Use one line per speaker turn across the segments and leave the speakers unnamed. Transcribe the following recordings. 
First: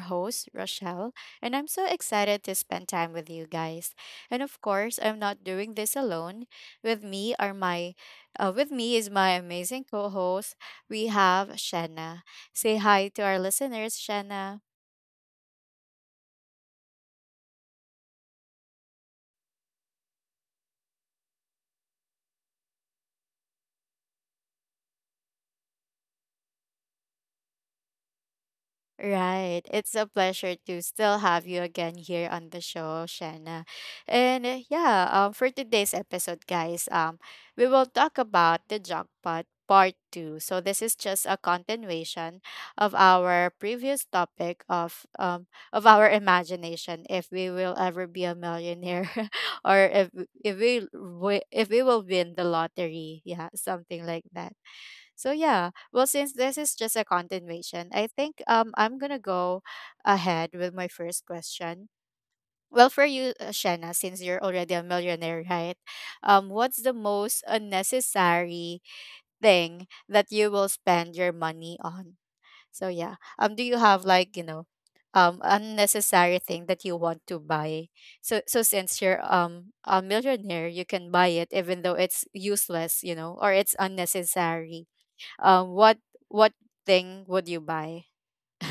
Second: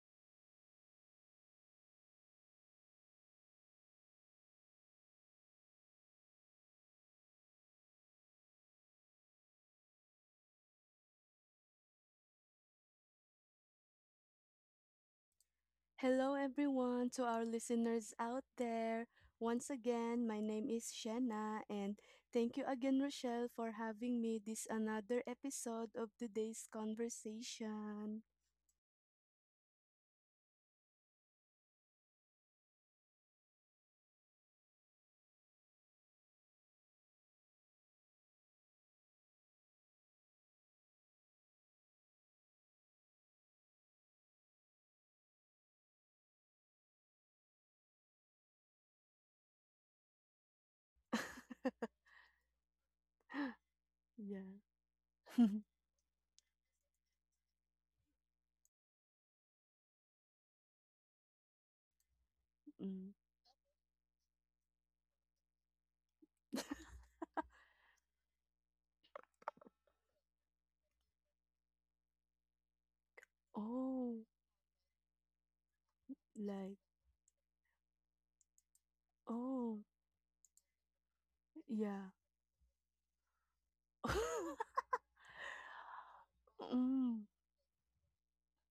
host, Rochelle, and I'm so excited to spend time with you guys. And of course, I'm not doing this alone. With me are my with me is my amazing co-host. We have Shanna. Say hi to our listeners, Shanna.
Hello, everyone, to our listeners out there. Once again, my name is Shanna, and thank you again, Rochelle, for having me this another episode of today's conversation.
Right. It's a pleasure to still have you again here on the show, Shanna. For today's episode, guys, we will talk about the jackpot part two. So this is just a continuation of our previous topic of our imagination if we will ever be a millionaire or if we will win the lottery. Yeah, something like that.
Yeah.
So yeah, well, since this is just a continuation, I think I'm gonna go ahead with my first question. Well,
Mm.
for you, Shanna, since you're already a millionaire, right? What's the most unnecessary thing that you will spend your money on? So do you have
Oh,
like you know, unnecessary thing
like,
that you want to buy? So so since you're um
oh,
a millionaire, you can buy it even though
yeah.
it's useless, you know, or it's unnecessary um what what thing
Mm.
would you buy?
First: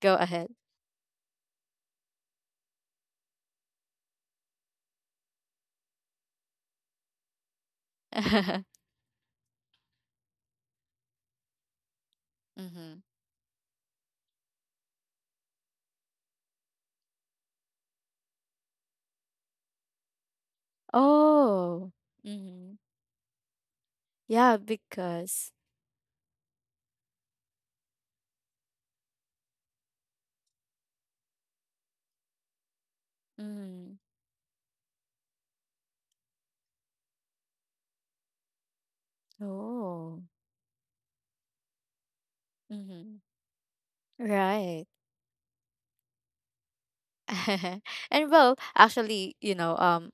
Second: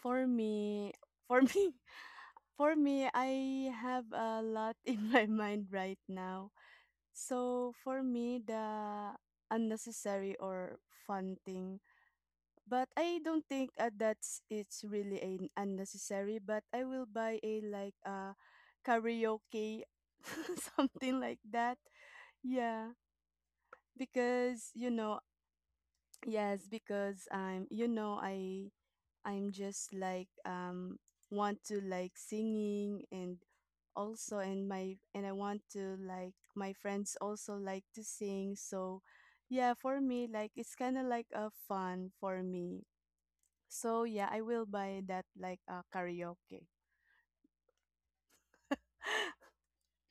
Go ahead.
me, for me, for me, I have a lot in my mind right now. So for me,
Mm-hmm.
the unnecessary or fun thing, but I don't think that's it's really an unnecessary. But I will buy a like a karaoke, something like that.
Oh. Mm-hmm.
Yeah,
Yeah
because you know,
because
yes, because I'm you know I I'm just like want to like singing and
mm-hmm.
also and my and I want to like my friends also like to sing, so yeah, for
Oh.
me like it's kind of like a fun for me,
Mm-hmm.
so yeah, I will
Right.
buy that like a karaoke.
And well, actually, you know,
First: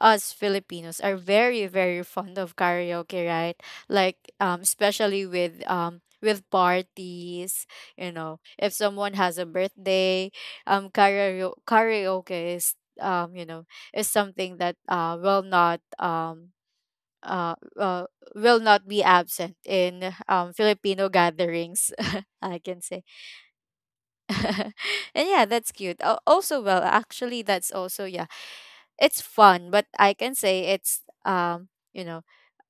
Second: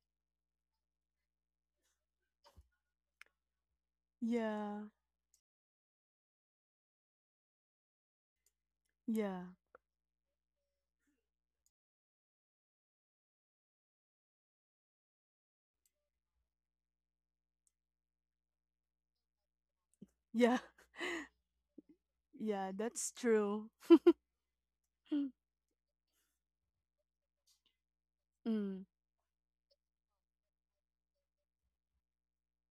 us Filipinos are very, very fond of karaoke, right? Like, um,
Yeah.
especially with um with parties, you know, if someone has
Yeah,
a birthday, karaoke is um, you know, something that uh, uh will not be absent in
yeah.
Filipino gatherings, I
Yeah,
can say.
that's true.
And yeah, that's cute. Al- Also, well, actually, that's also yeah,
Mm,
it's fun, but I can say it's you know,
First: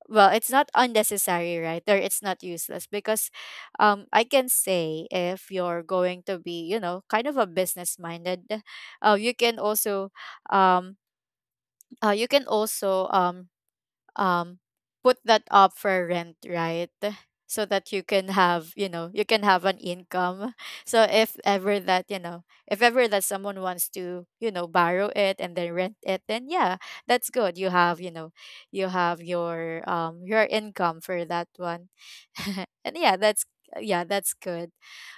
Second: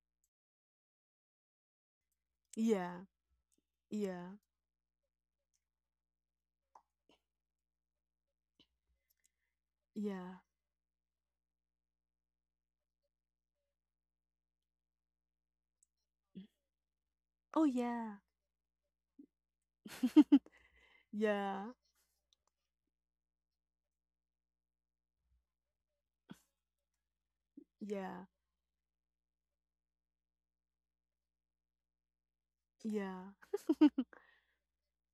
well, it's not unnecessary, right? Or it's not useless
yeah,
because, I
yeah,
can say if you're going to be, you know, kind of a business minded, you can
yeah.
um, you can also um put that up for rent, right,
Oh,
so that you
yeah.
can have, you know, you can have an income. So if
Yeah,
ever that, you know, if ever that someone wants to, you know, borrow it and then rent it, then yeah, that's good. You have, you
yeah,
know, you have your income for that one. and yeah
yeah.
that's Yeah, that's good.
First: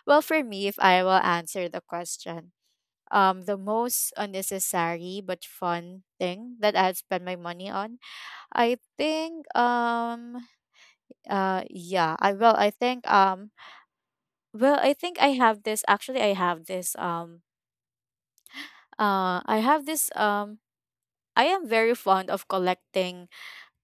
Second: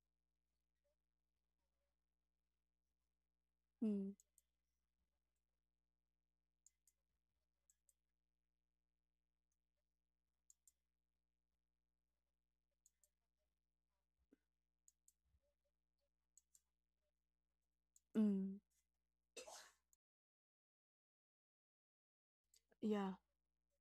Well, for me, if I will answer the question, the most
Mm,
unnecessary but fun thing that I've spent my money on, I think yeah I well I think I have this. Actually I have this
mm,
I have this I am very fond of
yeah.
collecting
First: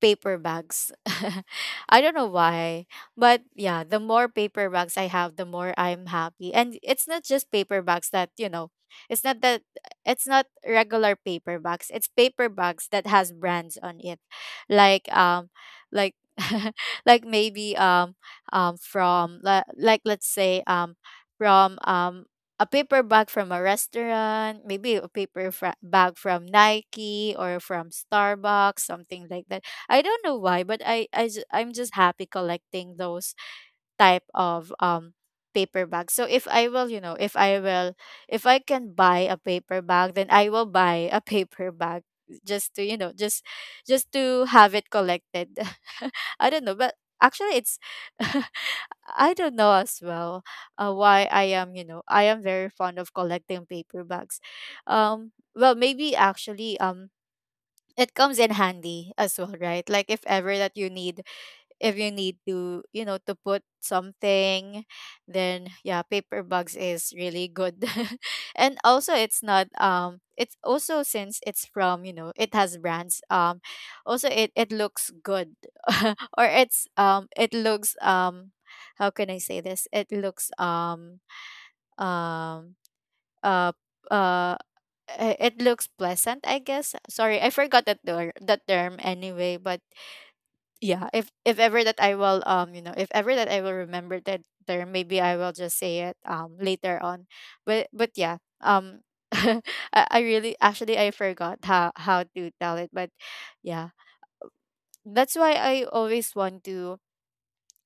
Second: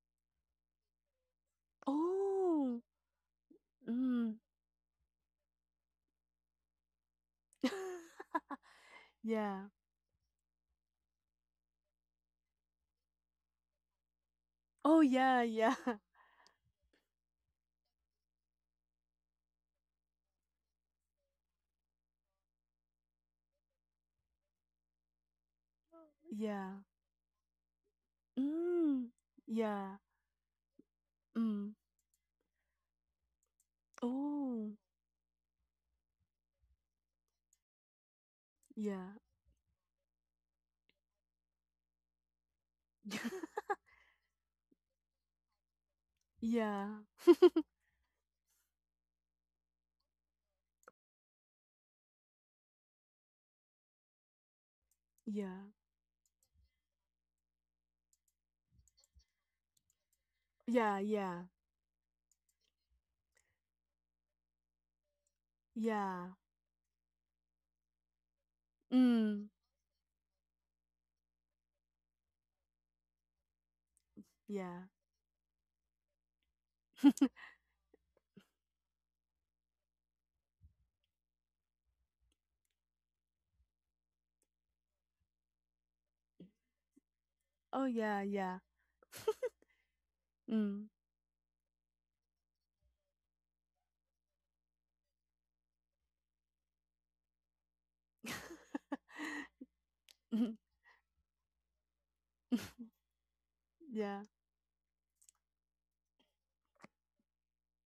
paper bags. I don't know
Oh,
why, but yeah, the more
mm.
paper bags I have, the more I'm happy. And it's not just paper bags that, it's not that
Yeah.
it's not regular paper bags. It's paper bags that has brands on it.
Oh,
Like
yeah,
um
yeah,
like like maybe from li- like let's say from a paper bag from a restaurant, maybe a paper bag from
yeah.
Nike or from Starbucks,
Mm.
something like that.
Yeah.
I don't know why, but I'm
Mm.
just happy collecting those type of
Oh,
um paper bags. So if I will, you know, if I can
yeah.
buy a paper bag, then I will buy a paper bag just to, you know, just to have it collected. I don't know,
Yeah,
but actually it's I don't know as well why I am, you know, I am very fond of collecting paper bags.
yeah.
Well, maybe actually it comes in handy as well, right? Like if ever that you
Yeah,
need,
yeah.
if you need to, you know, to put something, then yeah,
Yeah.
paper bags is really good. And also it's
Mm.
not it's also, since it's from, you know, it has brands, also it
Yeah.
looks good. Or it looks how can I say this, um uh uh it looks pleasant, I guess. Sorry, I forgot
Oh,
that
yeah,
ter-
yeah.
that term anyway, but
Mm.
yeah, if ever that I will, you know, if ever that I will remember that term, maybe I will just say it later on. but but yeah um I, I really,
Mhm.
actually I forgot how to tell it, but yeah,
Yeah.
that's why I always want to,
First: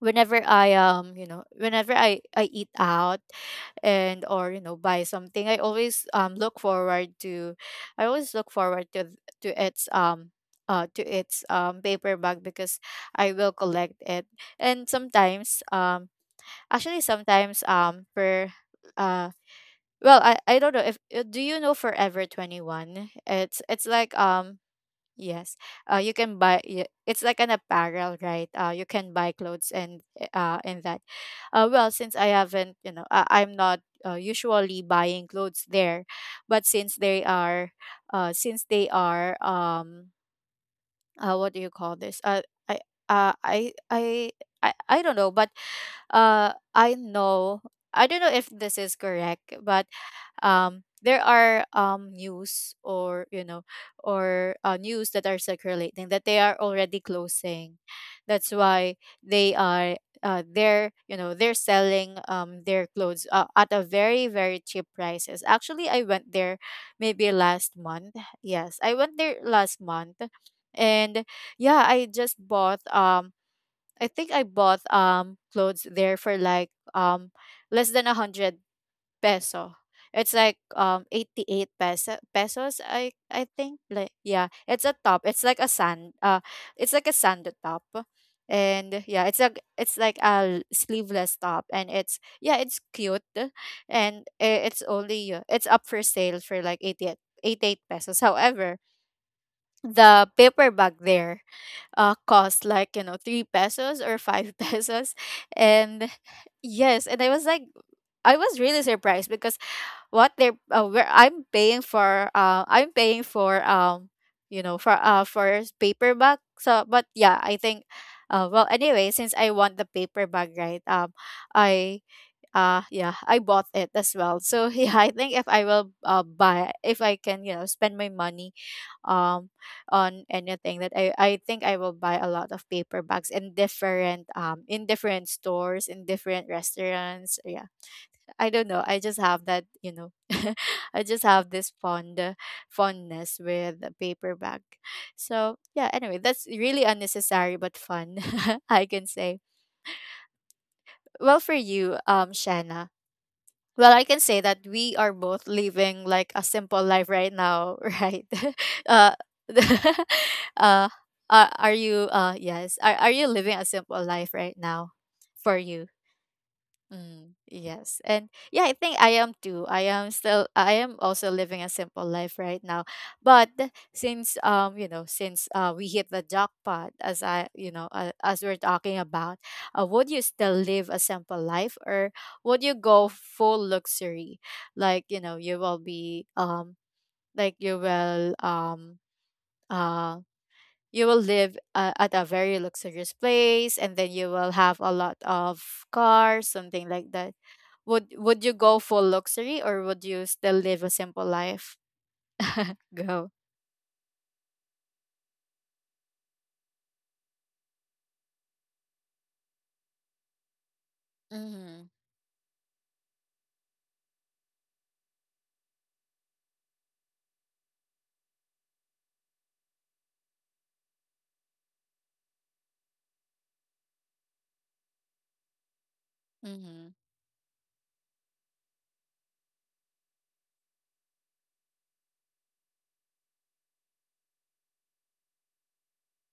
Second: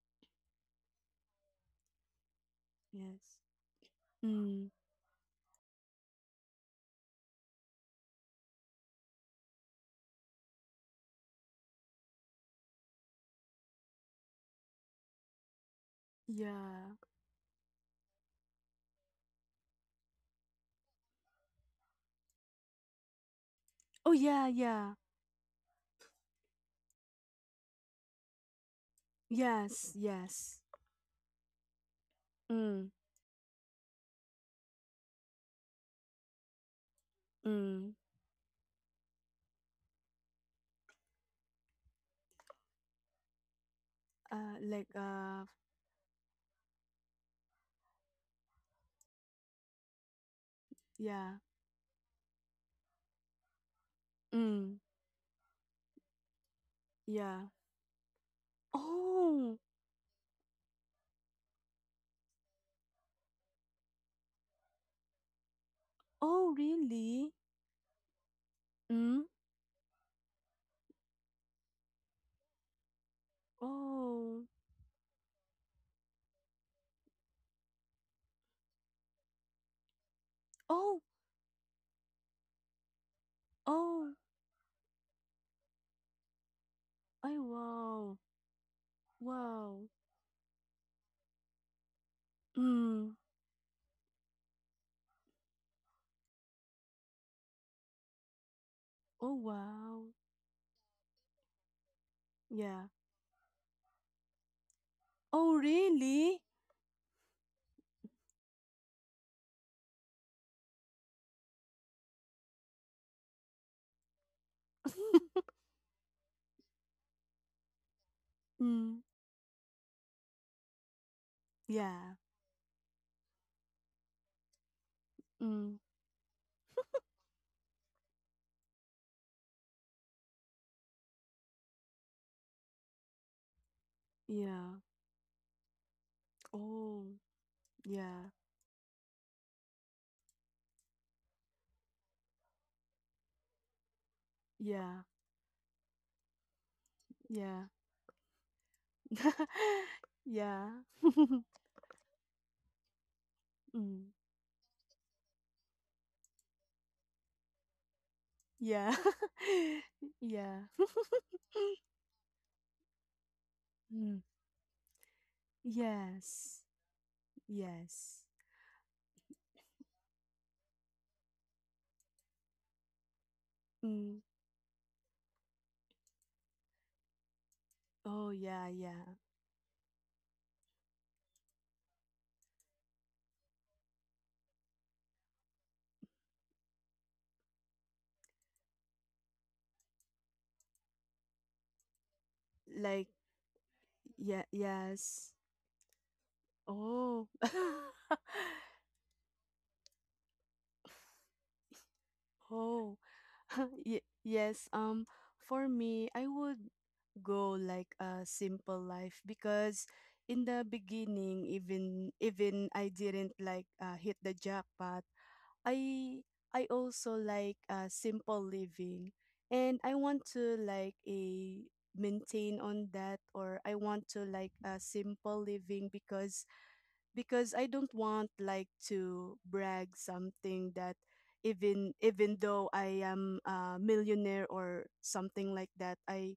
whenever I you know, whenever I eat out
Yes.
and or you
Mm.
know buy something, I always look forward to, I always look forward to its paper bag because I will collect it. And sometimes
Yeah.
actually sometimes for uh , I don't know if do you know Forever 21? It's
Oh,
like
yeah, yeah.
yes. You can it's like an apparel, right? You can buy clothes
Yes,
and
yes.
and that. Well, since I haven't,
Mm.
you know, I'm not usually buying clothes there, but
Mm.
since they are what do you call this? I uh, I I
Uh,
I
like,
I don't know,
uh,
but I know. I don't know if this is correct, but there
yeah.
are news or you know or
Mm.
news that are circulating that they are already
Yeah.
closing. That's why they
Oh!
are they're, you know, they're selling their clothes at a very very cheap prices. Actually I went
Oh,
there maybe
really?
last month. Yes, I went
Mm?
there last month. And yeah, I just bought I think I
Oh.
bought clothes there for like less than 100 peso. It's like
Oh!
88 pesos, I think. Like
Oh!
yeah, it's a top, it's like a sand it's like a
I
sando top.
wow.
And yeah,
Wow.
it's like a sleeveless top, and it's yeah, it's
Mm.
cute. And it's only it's up for sale for like 88 pesos, however
Oh, wow.
the paper bag there cost
Yeah.
like, you know, 3 pesos or 5 pesos.
Oh,
And
really?
yes, and I was like, I was really surprised because what they're where I'm paying for for paperback. So but yeah, I think uh, well,
Mm.
anyway, since I want the paperback, right, I
Yeah.
yeah, I bought it as well. So yeah, I think if I
Mm.
will buy, if I can, you know, spend my money um on anything that I think I will buy a lot of paperbacks
Yeah.
in different stores in different
Oh.
restaurants. Yeah.
Yeah.
I don't know. I just have that, you know, I just have this fondness with a paper bag.
Yeah.
So yeah, anyway, that's really unnecessary
Yeah.
but fun, I can say.
Yeah.
Well, for you, Shanna. Well,
Mm.
I can say that we are both living like a simple life right now, right?
Yeah.
uh,
Yeah.
uh, are you? Yes. Are you living a simple
Mm.
life right now, for you?
Yes.
Mm, yes.
Yes.
And yeah, I think I am too. I am also living a simple life right now. But
Mm.
since you know, since we hit the jackpot as I, you know,
Oh,
as we're
yeah,
talking
yeah.
about, would you still live a simple life or would you go full luxury? Like, you know, like you will um uh you will live at a very
Like,
luxurious place, and then you
yeah.
will have a lot
Yes.
of cars, something like
Oh.
that. would would you go for luxury or would you still live a simple life?
Oh.
Go.
Ye Yes, for me, I would go like a simple life because in the beginning,
Mhm.
even I didn't like hit the jackpot, I I also like simple living, and I want to like a maintain on that, or I want to like a simple living
Mhm.
because I don't want like to brag something that even though I am a millionaire or something like that,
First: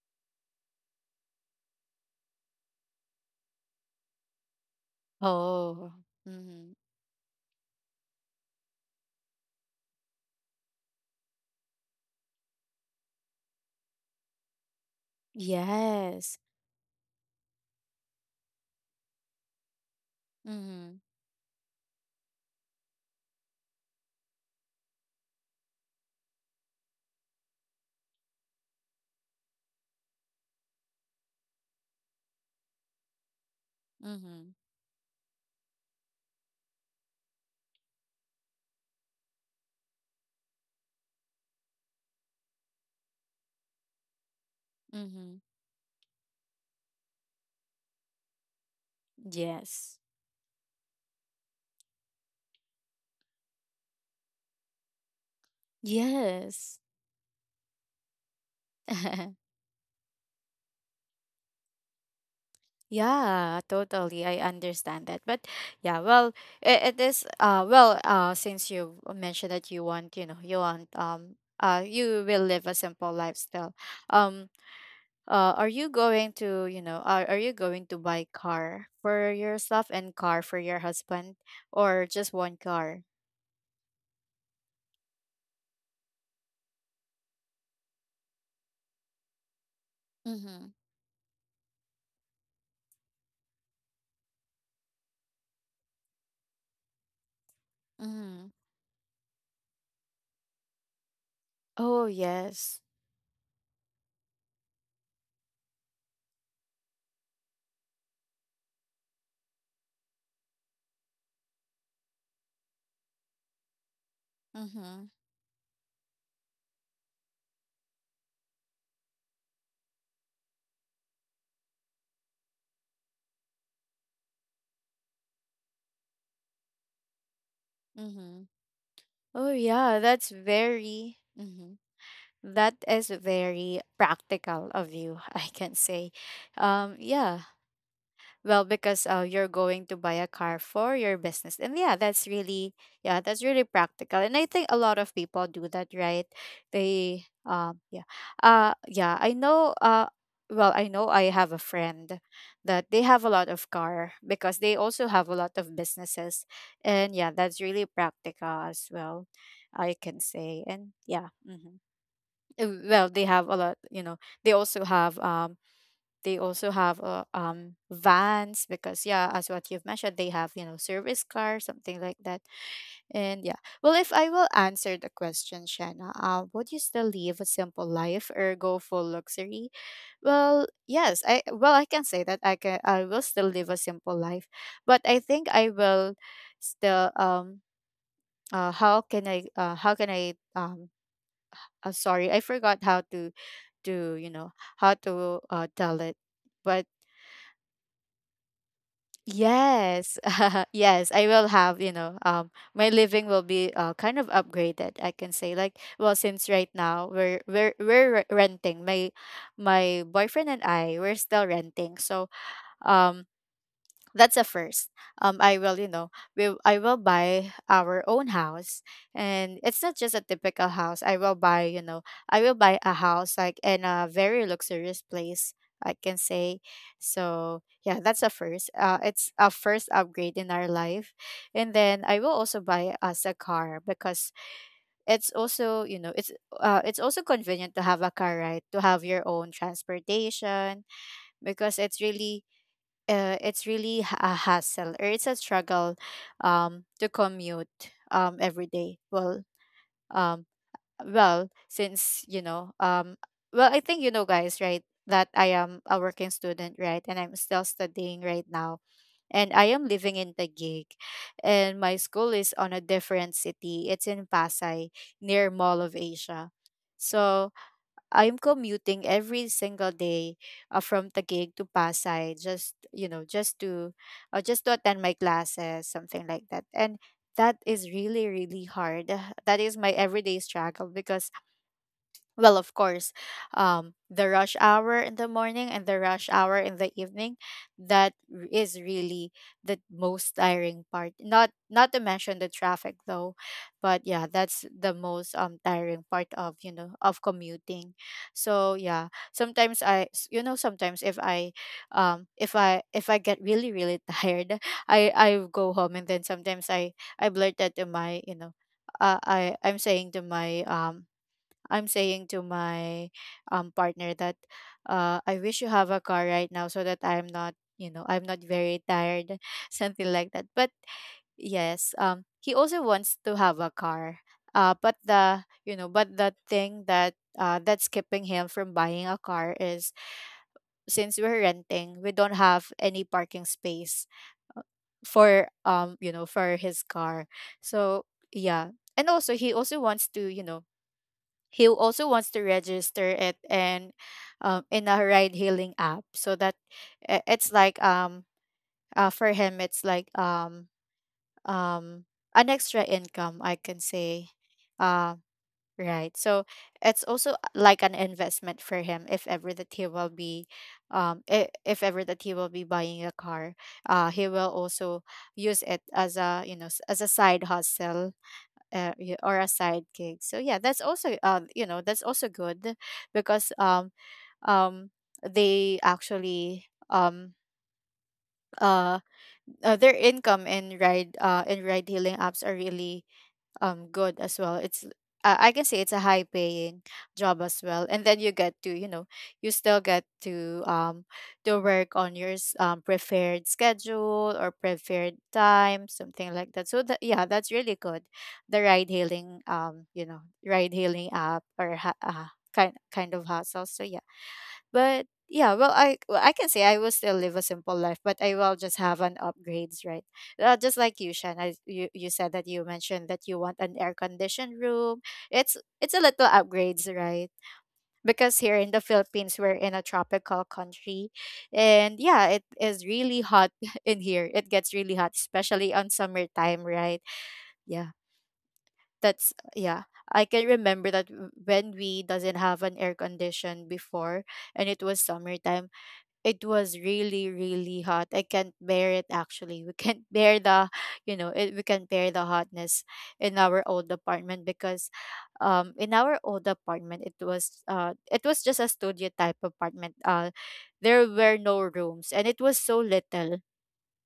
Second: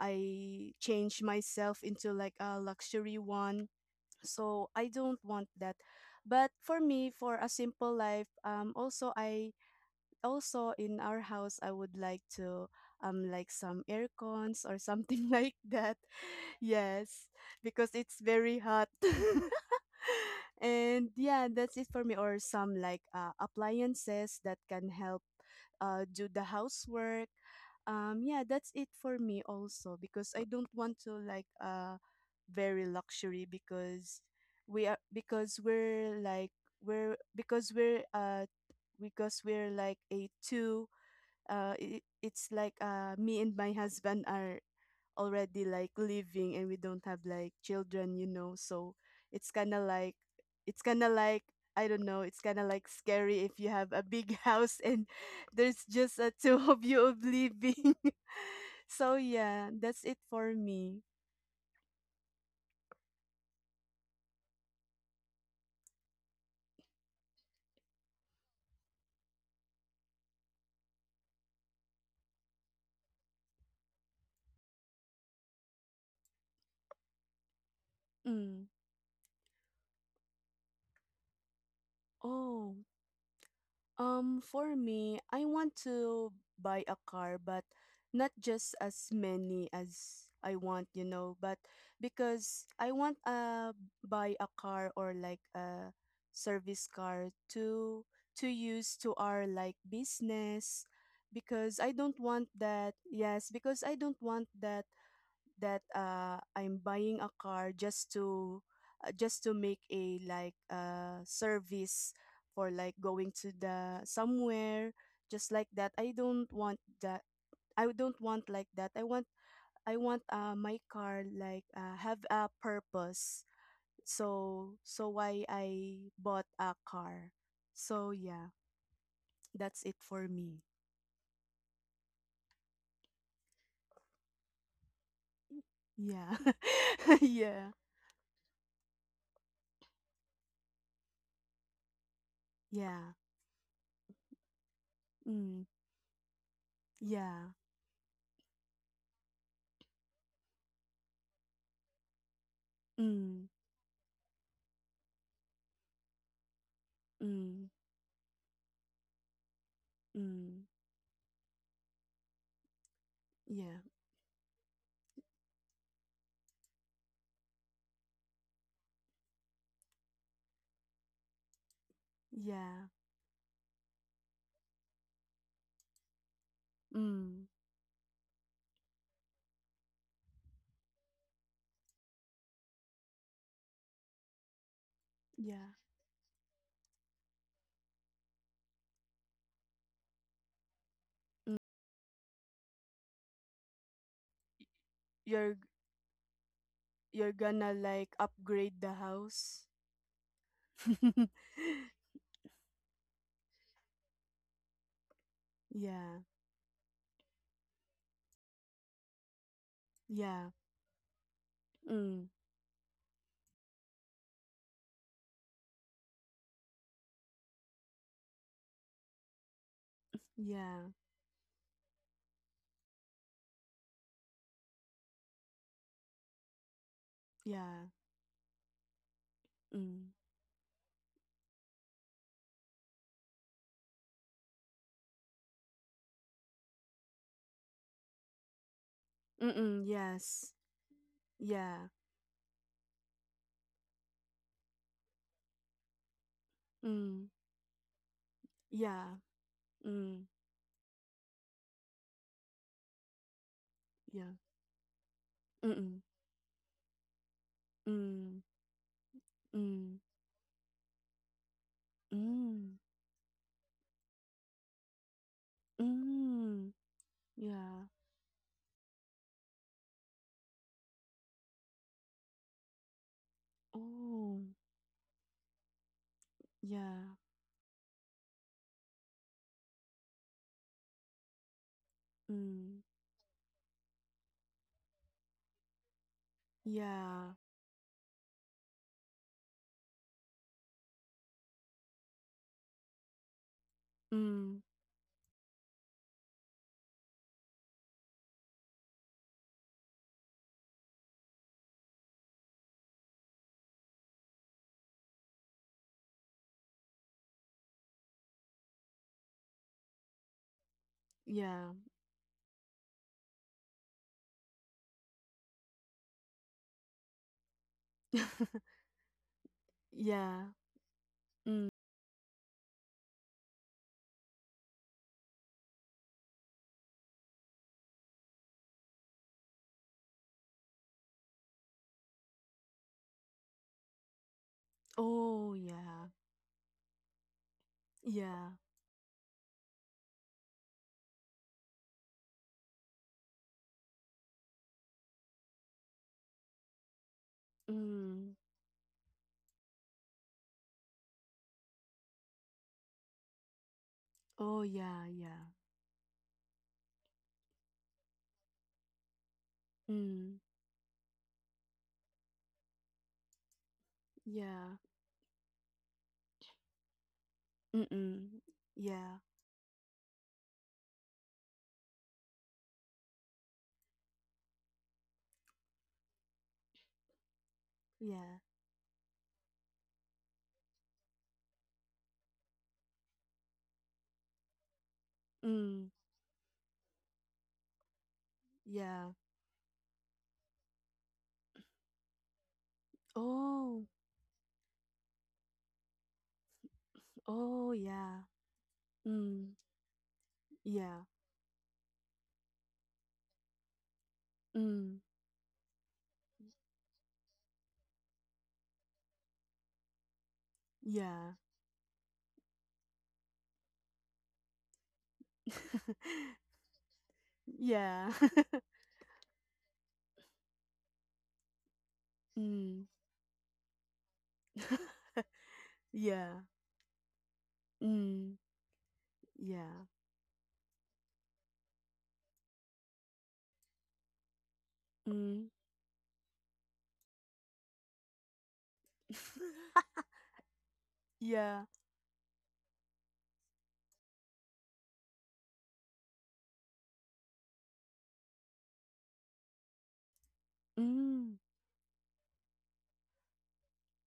I change myself into like a luxury one. So I don't want that.
Oh.
But
Mhm.
for me, for a simple life, also I also in our house I would like to like some air cons or something like that.
Yes.
Yes, because it's very hot.
Mhm.
And yeah, that's it for me. Or some like appliances that can help do the housework. Yeah, that's it for me also because I don't want to like very luxury because
Mhm.
we are because we're like we're because we're because we're like a two it, it's like me and my husband are
Mhm.
already like living and we don't have like children, you know, so it's kind of
Yes.
like it's kind of like I don't know, it's kind of like scary if you have a big house and there's just a two
Yes.
of you of living. So yeah, that's it for me.
Yeah, totally. I understand that. But yeah, well, it is uh, well, uh, since you mentioned that you want, you know, you want you will live a simple lifestyle. Um are you going to, you know, are you going to buy
Mm.
car for yourself and car for your husband or just one
Oh.
car?
For me, I want to buy a car, but not just as many as I
Mm-hmm.
want, you know, but because I want buy a car or like a service car to
Mm-hmm.
use to our like business because I
Oh
don't want
yes.
that. Yes, because I don't want that that I'm buying a car just to make a like service for like going to the somewhere
Mm-hmm.
just like that. I don't want that. I don't want like that. I want my car like have a purpose. So so why I bought a car. So
Mm-hmm.
yeah,
Oh
that's it
yeah,
for
that's
me.
very mm-hmm, that is very practical of you, I can say.
Yeah.
Yeah.
Yeah.
Well, because you're going to buy a car for your business. And
Yeah.
yeah, that's really practical. And I think a lot of people
Mm.
do that, right? They
Yeah.
yeah. Yeah, I know uh, well, I know I have a friend that they have a
Mm.
lot of car because they also have a lot of businesses. And yeah, that's
Mm.
really practical as well, I can say.
Mm.
And yeah. Well, they have a lot,
Yeah,
they also have um they also have vans because yeah, as what you've mentioned, they have service car, something like that.
yeah.
And yeah, well, if I will answer the question, Shanna, would you still live a
Mm,
simple life or go full luxury? Well, yes, I can say that I will still live a simple life, but I think I
yeah.
will still how can I sorry I forgot how to to you know how to
You're
tell it, but
gonna like upgrade the house.
yes, yes, I will have, my living will be kind of upgraded, I can say. Like, well,
Yeah,
since right now renting. My boyfriend
yeah.
and I, we're still renting. So,
Mm,
um that's a first. I will, we I will buy our own house, and it's not just a typical
yeah,
house. I will buy, I will buy a house like in a very luxurious place. I can say, so
yeah.
yeah, that's a first. It's a first
Mm.
upgrade in our life, and then I will also buy us a car because it's also, you know, it's also convenient to have a car, right? To have your own
Mm-mm, yes.
transportation because
Yeah.
it's really a hassle or it's a struggle to
Mm.
commute every day
Yeah. Mm.
um well since well I think
Yeah.
guys right that I am a
Mm-mm.
working student right and I'm still studying
Mm.
right now and I am
Mm.
living in Taguig and my school is on
Mm.
a different city it's in Pasay near Mall of Asia
Mm.
so
Yeah.
I'm commuting every single day from Taguig to Pasay just you know
Oh.
just to attend my classes something like that and
Yeah.
that is really really hard that is my everyday struggle because well, of
Mm.
course, the rush hour in the morning and the rush hour in the
Yeah.
evening, that is really the most tiring part. Not to mention the traffic though, but yeah,
Mm.
that's the most tiring part of of commuting. So yeah, sometimes I s- you know sometimes if I if I if I get really really tired, I go home and then sometimes I blurt out to my I'm saying to my
Yeah.
I'm saying to my partner that I wish you have a car right now so that I'm not, you know, I'm not very tired, something like that.
Yeah.
But
Mm.
yes, he also wants to have a car. But but the thing that that's keeping him from buying a car is since we're renting, we don't have any parking space for
Oh, yeah.
for his car. So
Yeah.
yeah. And also he also wants to, he also wants to register it and in a ride hailing app so that I- it's like
Mm.
for him it's like um an extra income I can say
Oh, yeah,
uh,
yeah.
right so it's also like an investment for him if ever that he will
Mm.
be if ever that he will be buying a car he will
Yeah.
also use it as a as a side hustle
Mm-mm. Yeah.
or a side gig. So yeah, that's also that's also good because um they actually
Yeah.
uh, their income in ride hailing apps are really good as well it's I can say
Mm.
it's a high paying job as well and then you get to
Yeah.
you still get to work on your preferred
Oh.
schedule or preferred time something like that so that yeah that's
Oh,
really good
yeah.
the ride hailing
Mm.
ride
Yeah.
hailing app or kind of hustle so yeah
Mm.
but yeah, well, I can say I will still live a simple life, but I will just have an upgrades, right? Just like you,
Yeah.
Shan, you you said that you mentioned that you want an air conditioned room. It's a little upgrades, right?
Yeah.
Because here in the Philippines, we're in a tropical country, and yeah, it is
Mm.
really hot in here. It gets really hot, especially on
Yeah.
summertime, right? Yeah,
Mm.
that's yeah.
Yeah.
I can remember that when we doesn't have an air condition before, and it was
Mm.
summertime it was really really hot I can't bear it actually we can't bear the we
Yeah.
can't bear the hotness in our old apartment because in our old apartment it was just a studio type apartment there were
Mm.
no rooms and it was so little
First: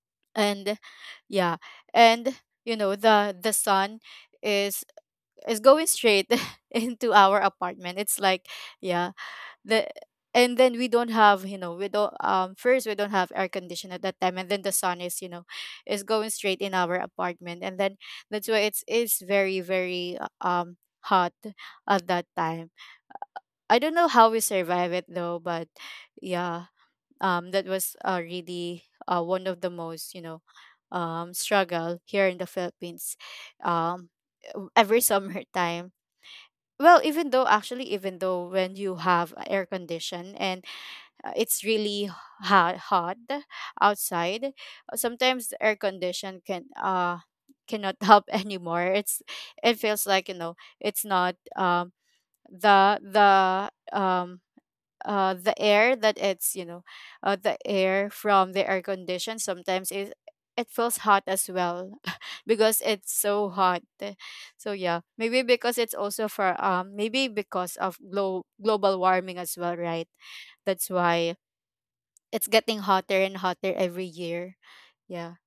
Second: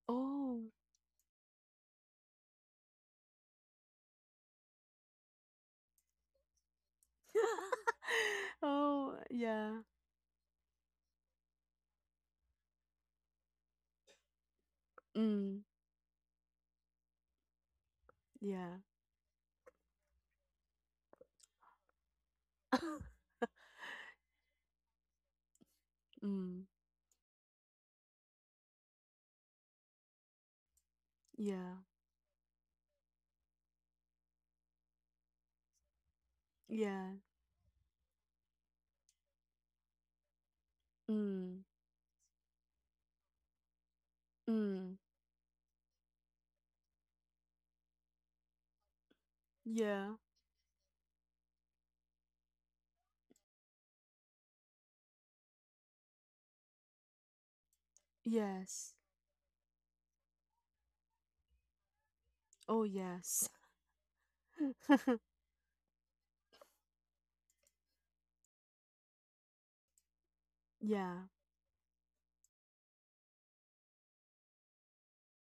Oh.
and yeah and the sun is is going straight into our apartment it's like yeah
Oh, yeah.
the and then we don't have we don't first we don't have air condition at that time and then the sun is
Mm.
is going straight in our apartment and then that's why
Yeah.
it's very very hot at that time I don't know how we survive it though but
Mm,
yeah that was really one of the most
yeah,
struggle here in the Philippines um every summertime well
yeah,
even though actually even though when you have a air condition and
mm,
it's really hot outside.
mm,
Sometimes the air condition cannot help anymore. It's it feels
yeah,
like it's not the the um the air that it's the air from the air
yes,
condition sometimes it it feels hot as well
oh
because it's so
yes,
hot so yeah maybe because it's also for maybe because of global warming as well right that's
yeah,
why it's getting hotter and hotter every year. Yeah.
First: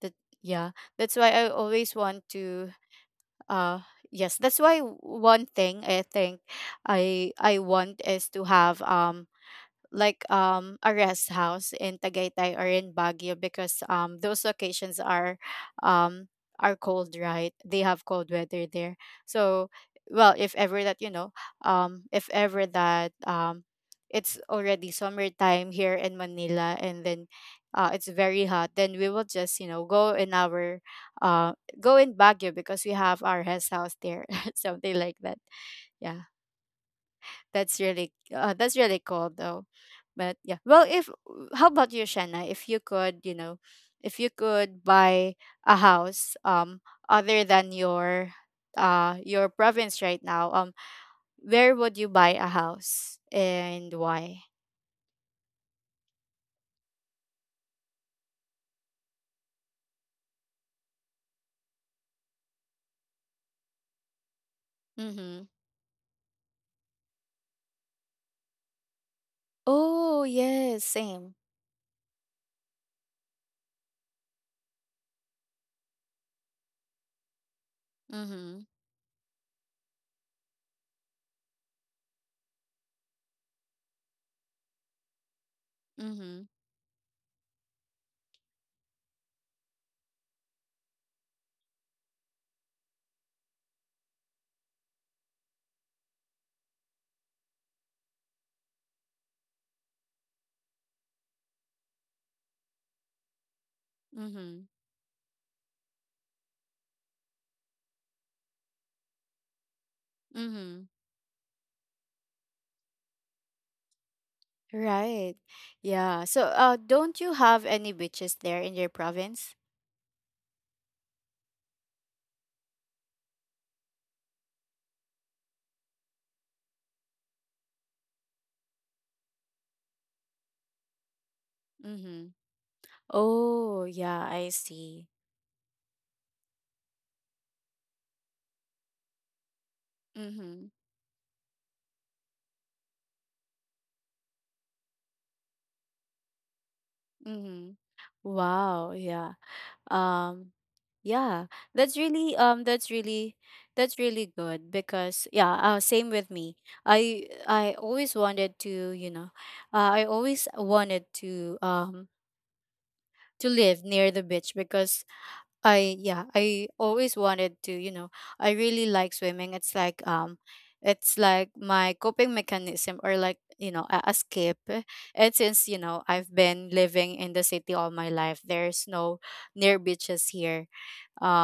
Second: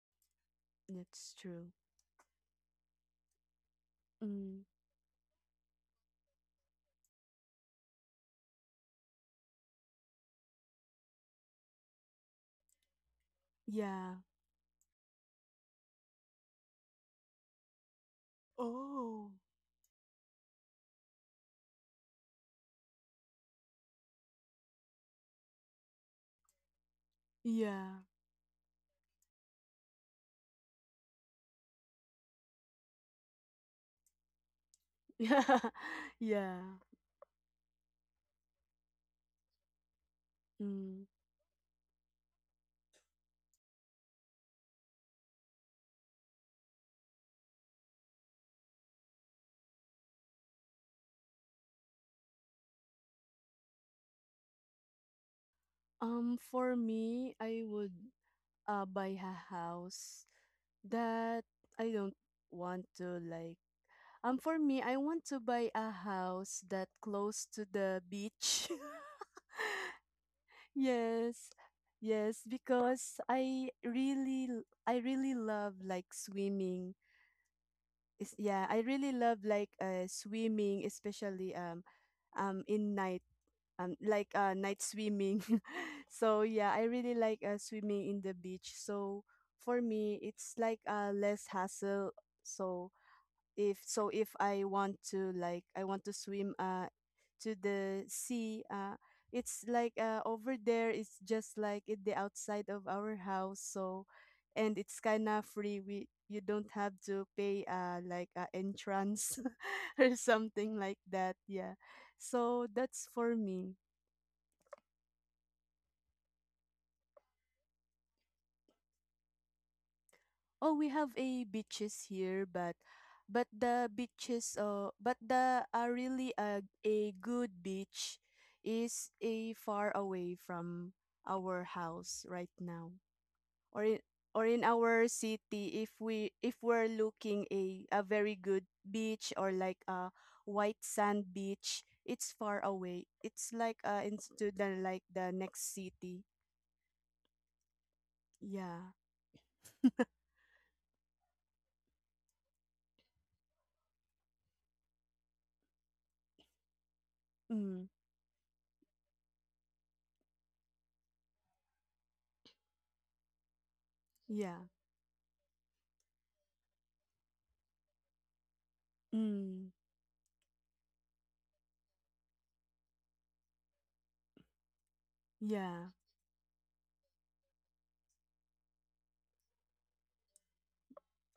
That yeah. That's why
that's
I
true.
always want to uh yes, that's
Mm,
why one thing I think I want is to have like a rest house in Tagaytay or in Baguio because
yeah,
those locations um are cold right they have cold weather there
oh,
so well if ever that if ever that it's already summertime here in Manila and then
yeah,
it's very hot then we will just go in our uh go in Baguio because we have our rest house there something like that
yeah,
yeah
yeah.
that's really cool though. But yeah. Well,
Mm.
if how about you, Shanna? If you could, if you could buy a house other than your province right now, where would you buy a house and why?
For me, I would buy a house that I don't want to like. For me, I want to
Mhm.
buy a house that close to the beach.
Oh, yes, same.
Yes. Yes, because I really I really love like swimming. Is
Mhm.
yeah, I really love like swimming, especially in night like night swimming. So
Mhm.
yeah, I really like swimming in the beach. So for me, it's like less hassle. So if I want to like I want to swim, to the sea. It's like over there. It's just like at the outside of our house, so
Mhm.
and it's kind of free. We you don't have to pay like entrance or something
Mhm.
like that. Yeah, so that's for me.
Right. Yeah. So, don't you have any beaches there in your province?
Oh, we have a beaches here, but the beaches but the really a good beach is a far away from our
Mhm.
house right now.
Oh,
Or in
yeah, I
or in
see.
our city, if we if we're looking a very good beach or like a
Mm-hmm.
white sand beach, it's far away. It's like into the like the next city.
Mm-hmm. Wow,
Yeah.
yeah. Um yeah, that's really that's really that's really good because yeah, same with me. I
Mm,
always wanted to, I always wanted to live near the beach
yeah.
because I yeah, I always wanted to, I really like swimming.
Mm,
It's like my coping mechanism or like, a escape. And since,
yeah.
I've been living in the city all my life, there's no near beaches here.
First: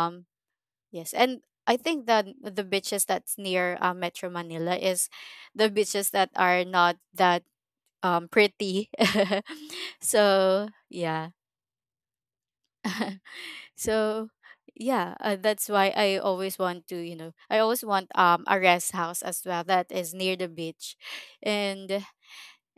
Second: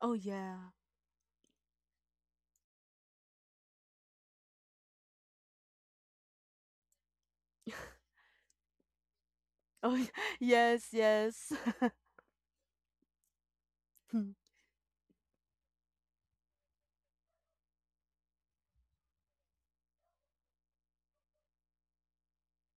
Oh, yeah.
yes, and I think that the beaches that's near Metro Manila is the beaches that are not that pretty.
Oh, y
So,
yes,
yeah.
yes.
So
Mm,
yeah, that's why I always want to, I always want a rest house as well that is near the beach, and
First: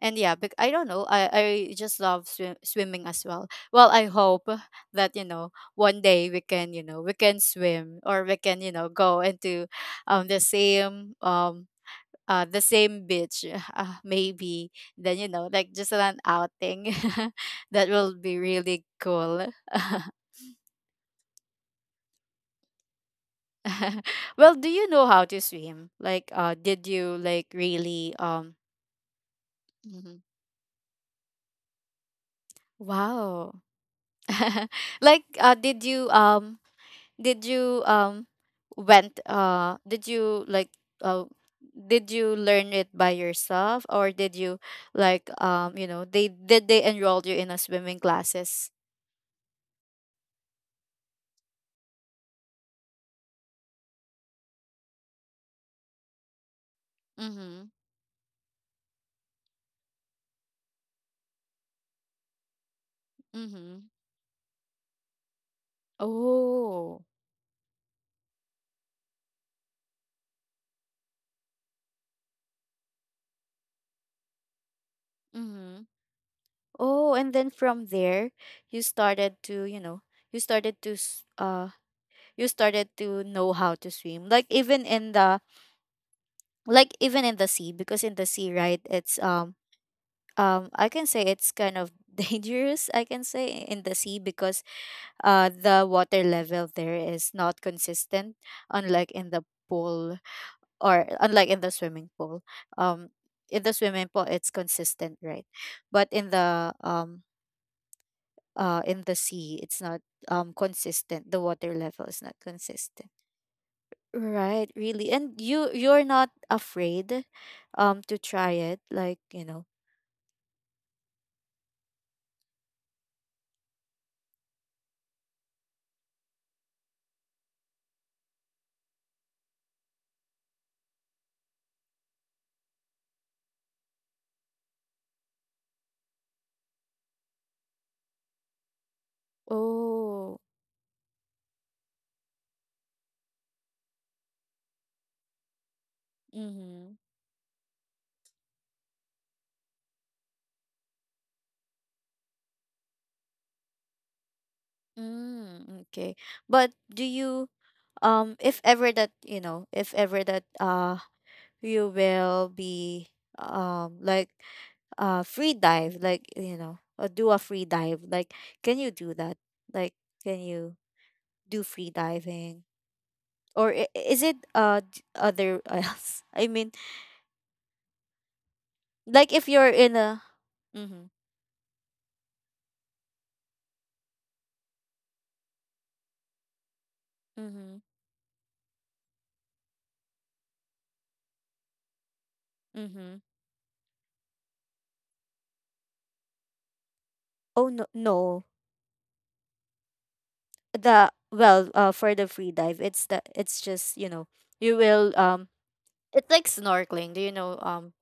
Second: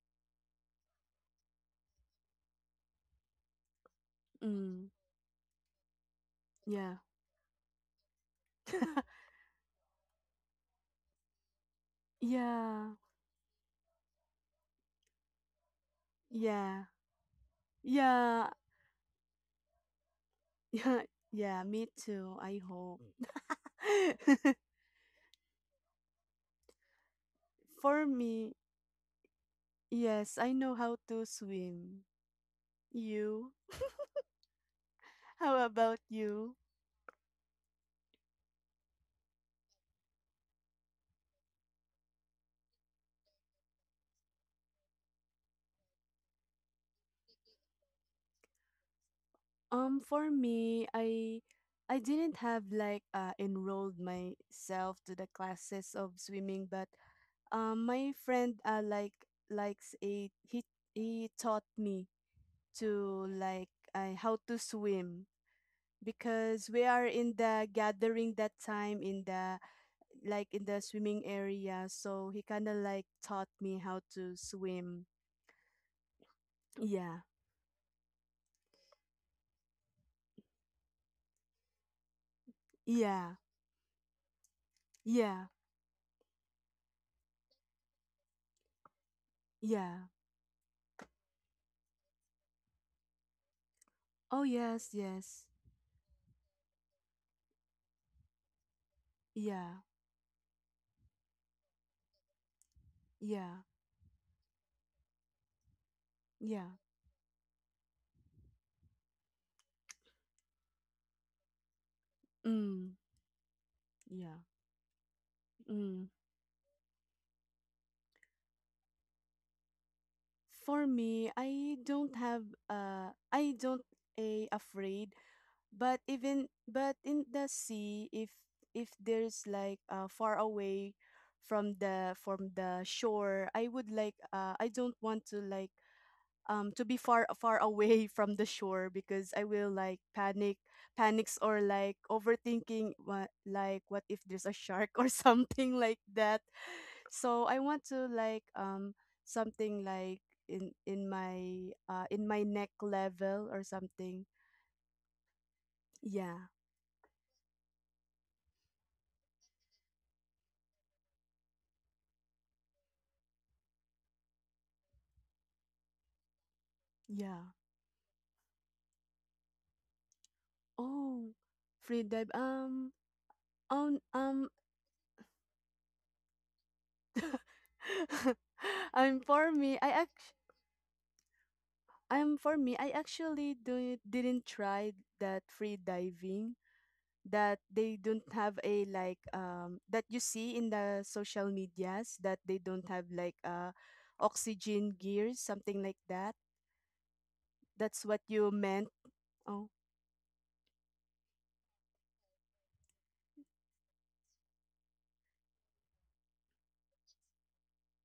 and yeah, but I don't know, I just love swimming as well. Well, I hope
mm,
that one day we can
yeah.
we can swim or we can go into um the same um. The
Yeah,
same beach, maybe. Then you know, like just an
yeah,
outing, that will be
yeah,
really cool.
yeah, yeah, me too, I hope.
well, do you know how to swim? Like, did you like
For
really
me,
um? Mhm.
yes, I know how to swim. You?
Wow. Like,
How
did
about
you
you?
um? Did you um? Went uh? Did you like uh? Did you learn it by yourself, or did you like um? You know, they did they enroll you in a swimming classes?
For me, I didn't have like enrolled myself to the classes of swimming, but
Mm-hmm.
my friend like likes a he taught me to like
Mm-hmm.
how to swim because we
Oh.
are in the gathering that time in the like in the swimming area, so he kind of like taught me how to swim.
Mm-hmm. Oh,
Yeah.
and then from there, you started to you know you started to s- you started to
Yeah.
know how to swim, like, even in the,
Yeah.
like, even in the, sea, because in the sea, right, it's
Yeah.
I can say it's kind of dangerous, I can say, in the sea
Oh
because,
yes. Yes.
the water level there is not consistent, unlike in the
Yeah.
pool, or unlike in the swimming pool. um
Yeah.
in the swimming pool it's consistent, right? But in
Yeah.
the um uh in the sea it's not, consistent. The water level is not
Mm.
consistent.
Yeah.
Right, really. And you're
Mm.
not afraid, to try it.
For me, I don't have I don't a afraid, but even but in the sea, if there's like far away from the shore, I would like I don't want to like to be far far away from the shore because I will like
Oh.
panic, panics or like overthinking what like what if there's a shark or something like that.
Mhm.
So I want to like something like in my neck level or something.
Mm, okay.
Yeah.
But do you, if ever that, you know, if ever that you will be, like, free dive, like, you know, or do a
Yeah.
free dive, like, can you do that? Like, can you
Oh,
do free
free dive.
diving? Or
On
is
um.
it, other else? I mean,
I'm
like,
for
if
me.
you're
I
in
act.
a. Mhm.
I'm for me. I actually do didn't try that free diving that
Mm-hmm.
they don't have a like that you see in the social medias that they don't have
Mm-hmm.
like oxygen gears something like that.
Oh, no,
That's what
no.
you meant. Oh,
The well, for the free dive, it's just, you know, you will, it's like snorkeling. Do you know,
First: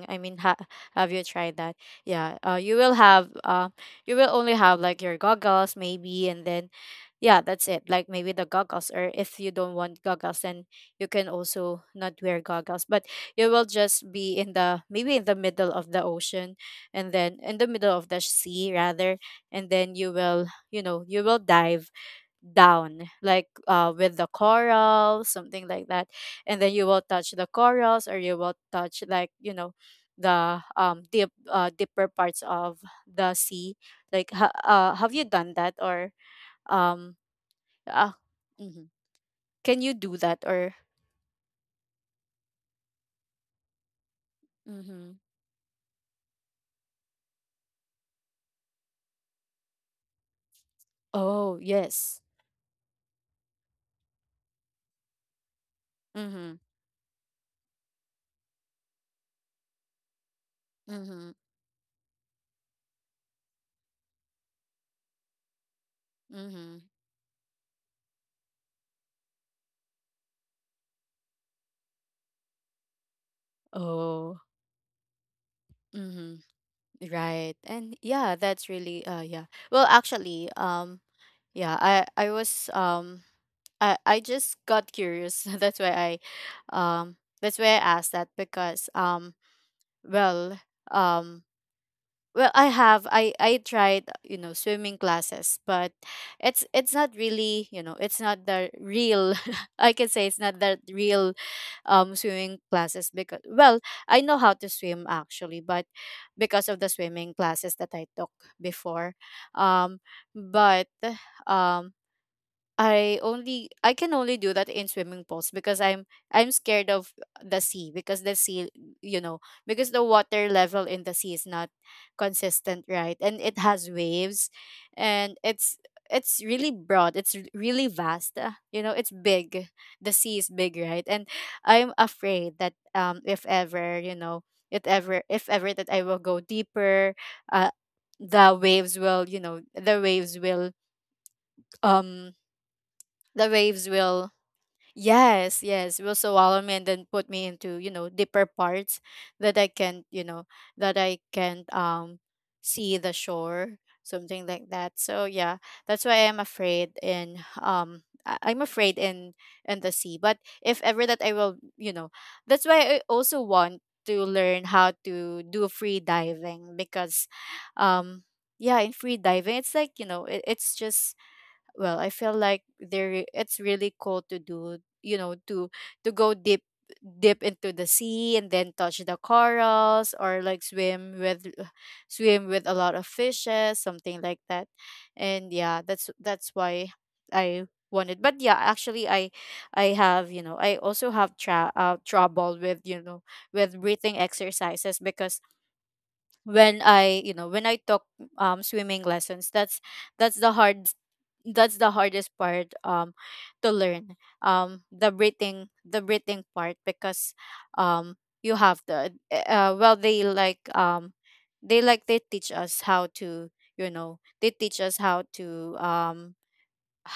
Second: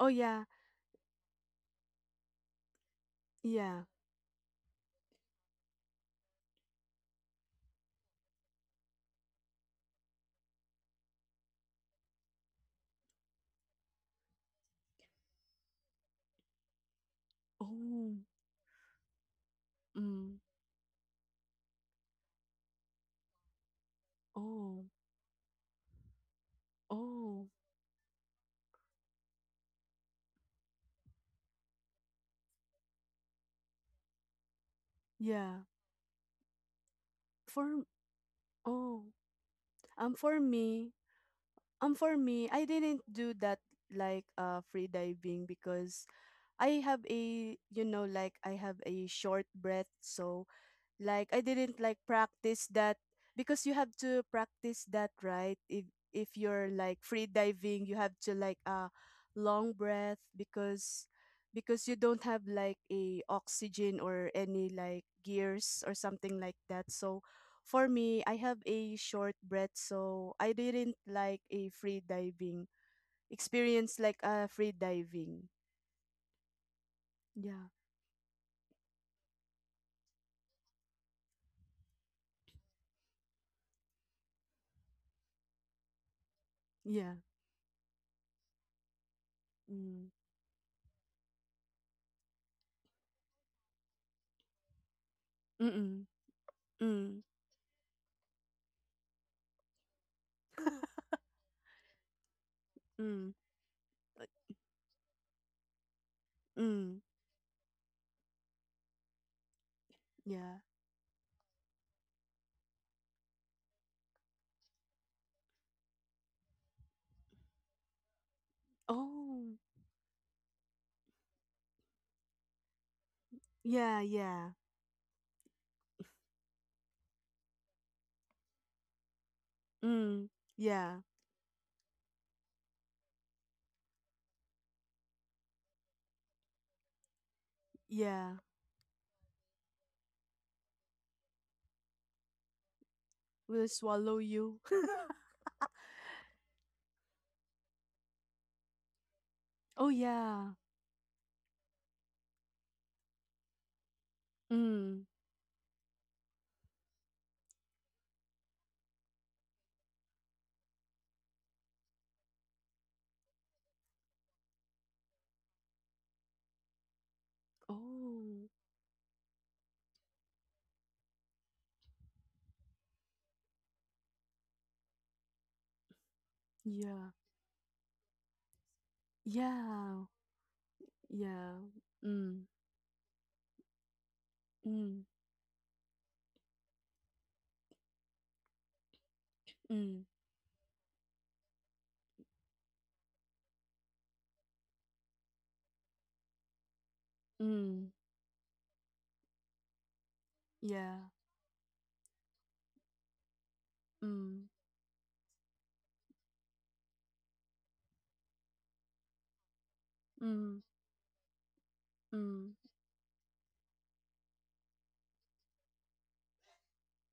oh
I mean,
yeah,
have you tried that? Yeah.
yeah.
You will only have like your goggles maybe, and then, yeah, that's it. Like, maybe the goggles, or if you don't want goggles, then you can also not wear goggles. But you will just be in the, maybe in the middle of the ocean, and then in the middle of
Oh,
the sea rather, and then
mm,
you will dive down, like, with the
oh,
corals, something like that, and then you will touch the
oh,
corals, or you will touch, like, you know, the, deeper parts of the sea, like, have you done
yeah.
that, or um
For
uh, mhm.
oh.
can you do
Um, for
that, or.
me, for me, I didn't do that like free
Mm-hmm.
diving because I have a you know like I have a short breath, so like I
Oh,
didn't like
yes.
practice that because you have to practice that, right? If
Mm-hmm.
you're like free diving, you have to like a long breath
Mm-hmm.
because you don't have like a oxygen or any like gears or something like
Mm-hmm.
that. So for me, I have a short breath, so I didn't like a free diving experience like
Oh.
a free diving.
Mm-hmm. Right,
Yeah.
and yeah, that's really, yeah. Well, actually, yeah, I was I just got curious.
Yeah.
That's why I asked that because,
Mm.
well, um, well, I have I tried, you know, swimming classes, but
Mm.
it's not
Mm.
really, you know, it's not the real. I can say it's not the real, swimming classes
Mm.
because, well, I know how to swim actually, but because of the
Mm.
swimming classes that I took before, um,
Yeah.
but um I only I can only do that in swimming pools because I'm scared of the sea, you know
Oh,
because the water level in the sea is not consistent, right? And it has
yeah,
waves,
yeah.
and it's really broad, really vast, you know, it's big, the
Mm,
sea is big,
yeah,
right? And I'm afraid that, if ever, you know, it ever if ever that I will go deeper, uh
yeah.
the waves will you know um the
Will it
waves
swallow
will
you?
yes, yes, will swallow me and then put me into, you know, deeper parts that I
Oh,
can you know
yeah.
that I can see the shore, something like that,
Mm.
so yeah. That's why I'm afraid in the sea, but if ever that I will you know that's why I also want to learn how to do free diving because, um
Oh,
yeah, in free diving it's like, you know, it's just, well, I feel like there it's really cool to do, to go deep,
yeah.
dip into the sea and then touch the
Yeah,
corals, or like, swim with
yeah.
swim
Mm,
with a lot of fishes, something like that,
mm,
and yeah, that's why I wanted. But yeah, actually,
mm,
I also have trouble with, you know, with breathing exercises because, when I
mm.
took, swimming lessons, that's the hard
Yeah.
that's the hardest part, to learn,
Mm,
the breathing part because, um you have the well
mm,
they teach
mm.
us how to, you know they teach us how to um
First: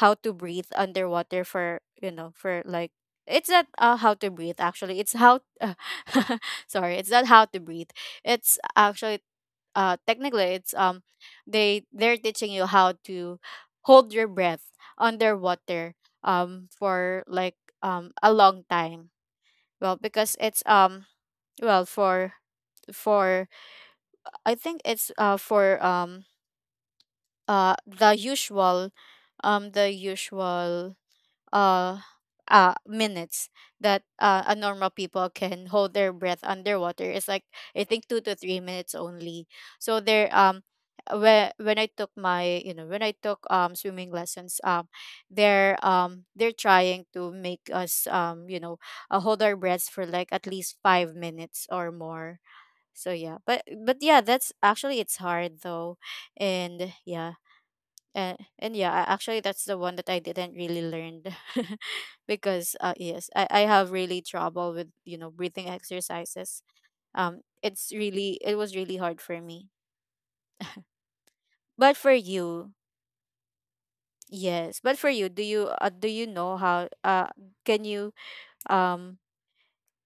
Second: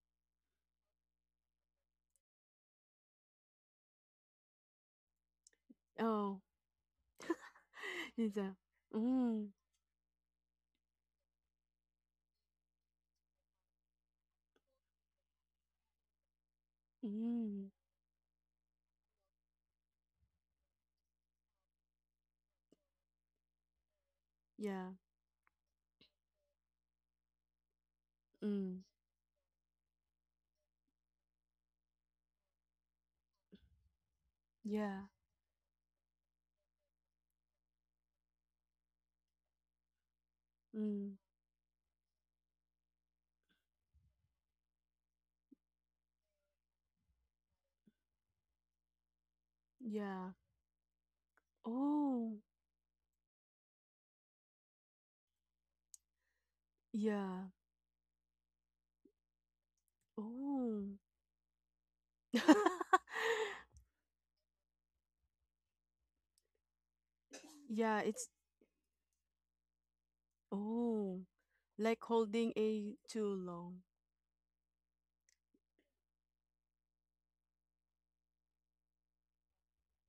how to breathe underwater, for, for like, it's not, how to breathe actually, it's how
Oh,
sorry, it's not how to breathe,
진짜.
it's actually,
음,
technically it's, they're teaching you how to hold your breath underwater, for like,
음.
a long time. Well because it's, well, for, I think
Yeah.
it's, for, uh the
Mm,
usual the usual uh, minutes that, a normal
yeah.
people can hold their breath underwater, is like, I think, 2 to 3 minutes only. So there,
Mm,
when I took, swimming lessons, they're trying to make us, you know, hold our breaths for like
yeah.
at least 5 minutes or
Oh,
more. So yeah, but yeah, that's actually, it's hard though, and yeah
yeah.
and yeah a- actually that's the one that I didn't really
Oh.
learn. Because, yes, I have really trouble with, you know, breathing exercises.
Yeah, it's
It was really hard for me.
oh,
But
like
for
holding
you
a too long.
Yes, but for you, do you know how, can you um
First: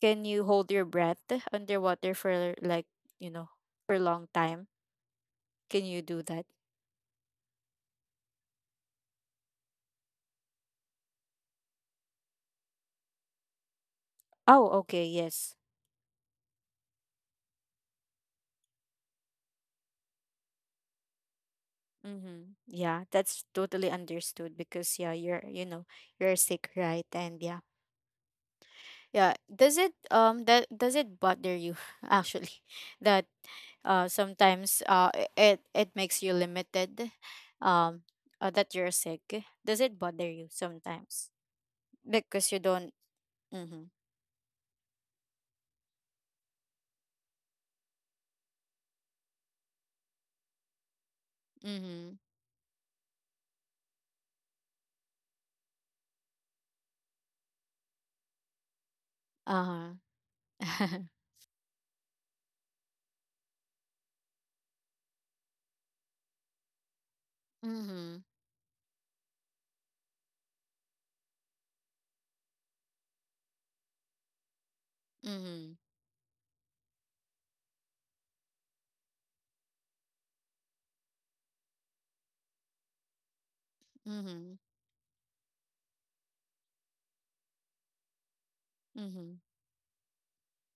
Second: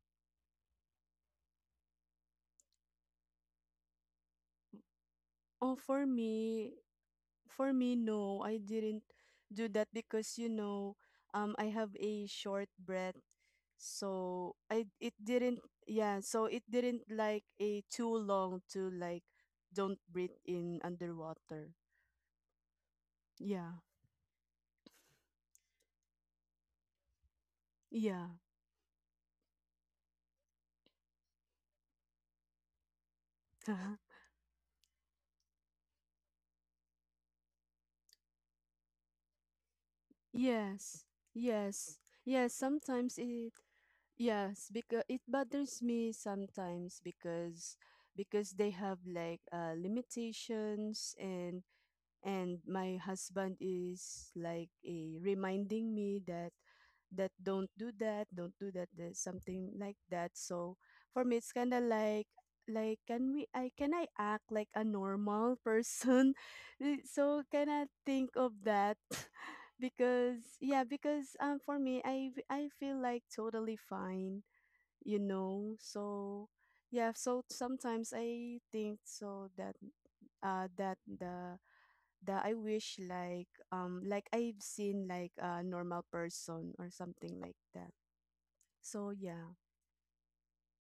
can you hold your breath underwater for like, you know, for a long time?
Oh,
Can you
for
do that?
me, no, I didn't do that because you know, I have a short breath, so
Oh,
I
okay,
it
yes.
didn't, yeah, so it didn't like a too long to like don't breathe in underwater.
Mm-hmm. Yeah, that's
Yeah,
totally understood because yeah, you're you know you're sick, right? And yeah,
yeah,
yeah. Does it bother you actually, that, sometimes, it makes you limited, um that you're sick? Does it bother you
yes,
sometimes
yes,
because
yes.
you don't?
Sometimes it
Mm-hmm.
yes, because it bothers me sometimes because they have like limitations
Mm-hmm.
and my husband is like a reminding me that that don't do that, don't do that, that something
Uh
like that. So
huh.
for me it's kind of like can we I can I act like a normal person? Eh, so can I
Mm-hmm.
think of that? Because yeah because for me I feel like totally fine, you
Mm-hmm.
know, so yeah, so sometimes I think so that that the that I wish like
Mm-hmm.
I've seen like a normal person or something like that. So
Mm-hmm.
yeah.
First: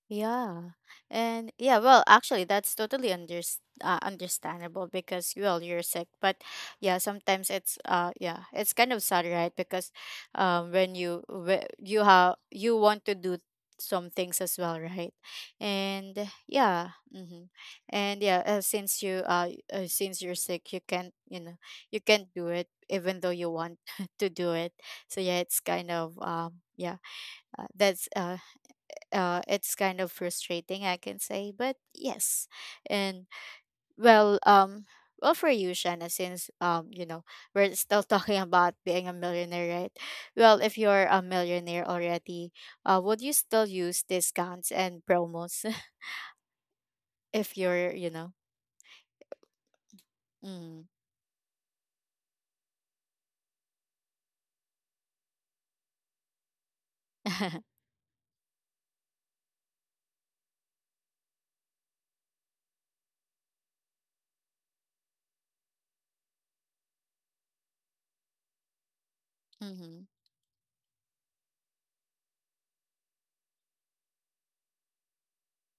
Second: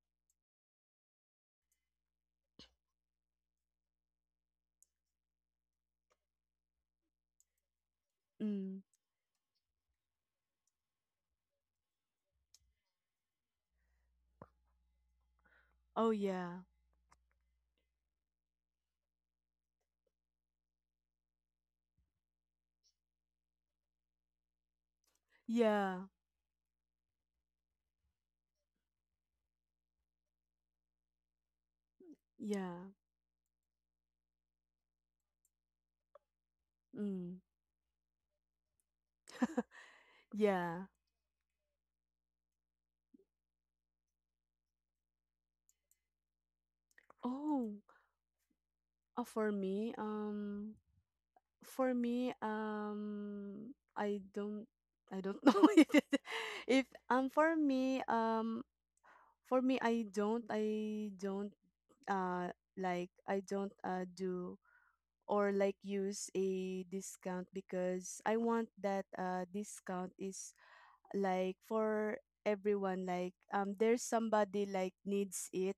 Yeah. And yeah, well, actually that's totally understandable because, well, you're sick, but yeah, sometimes, it's yeah, it's
Mm.
kind of sad, right? Because, when you, whe- you have you want to do some things as well, right?
Oh,
And
yeah,
yeah, mm-hmm. And yeah, since you're sick, you can't, you know, you can't do it even though you want to do it. So yeah, it's kind
yeah,
of, yeah, that's it's kind of frustrating, I can say, but yes.
yeah.
And well, well, for you, Shanna, since, you know,
Mm.
we're still talking about being a millionaire, right? Well, if
Yeah.
you're a millionaire already, would you still use discounts and promos if
Oh
you're, you know,
uh, for me um
mm.
for me I don't I don't know if it, if for me For me, I don't, uh, like, I don't do or like use a discount because I want that
Mm-hmm,
discount is like for everyone, like there's somebody like needs it,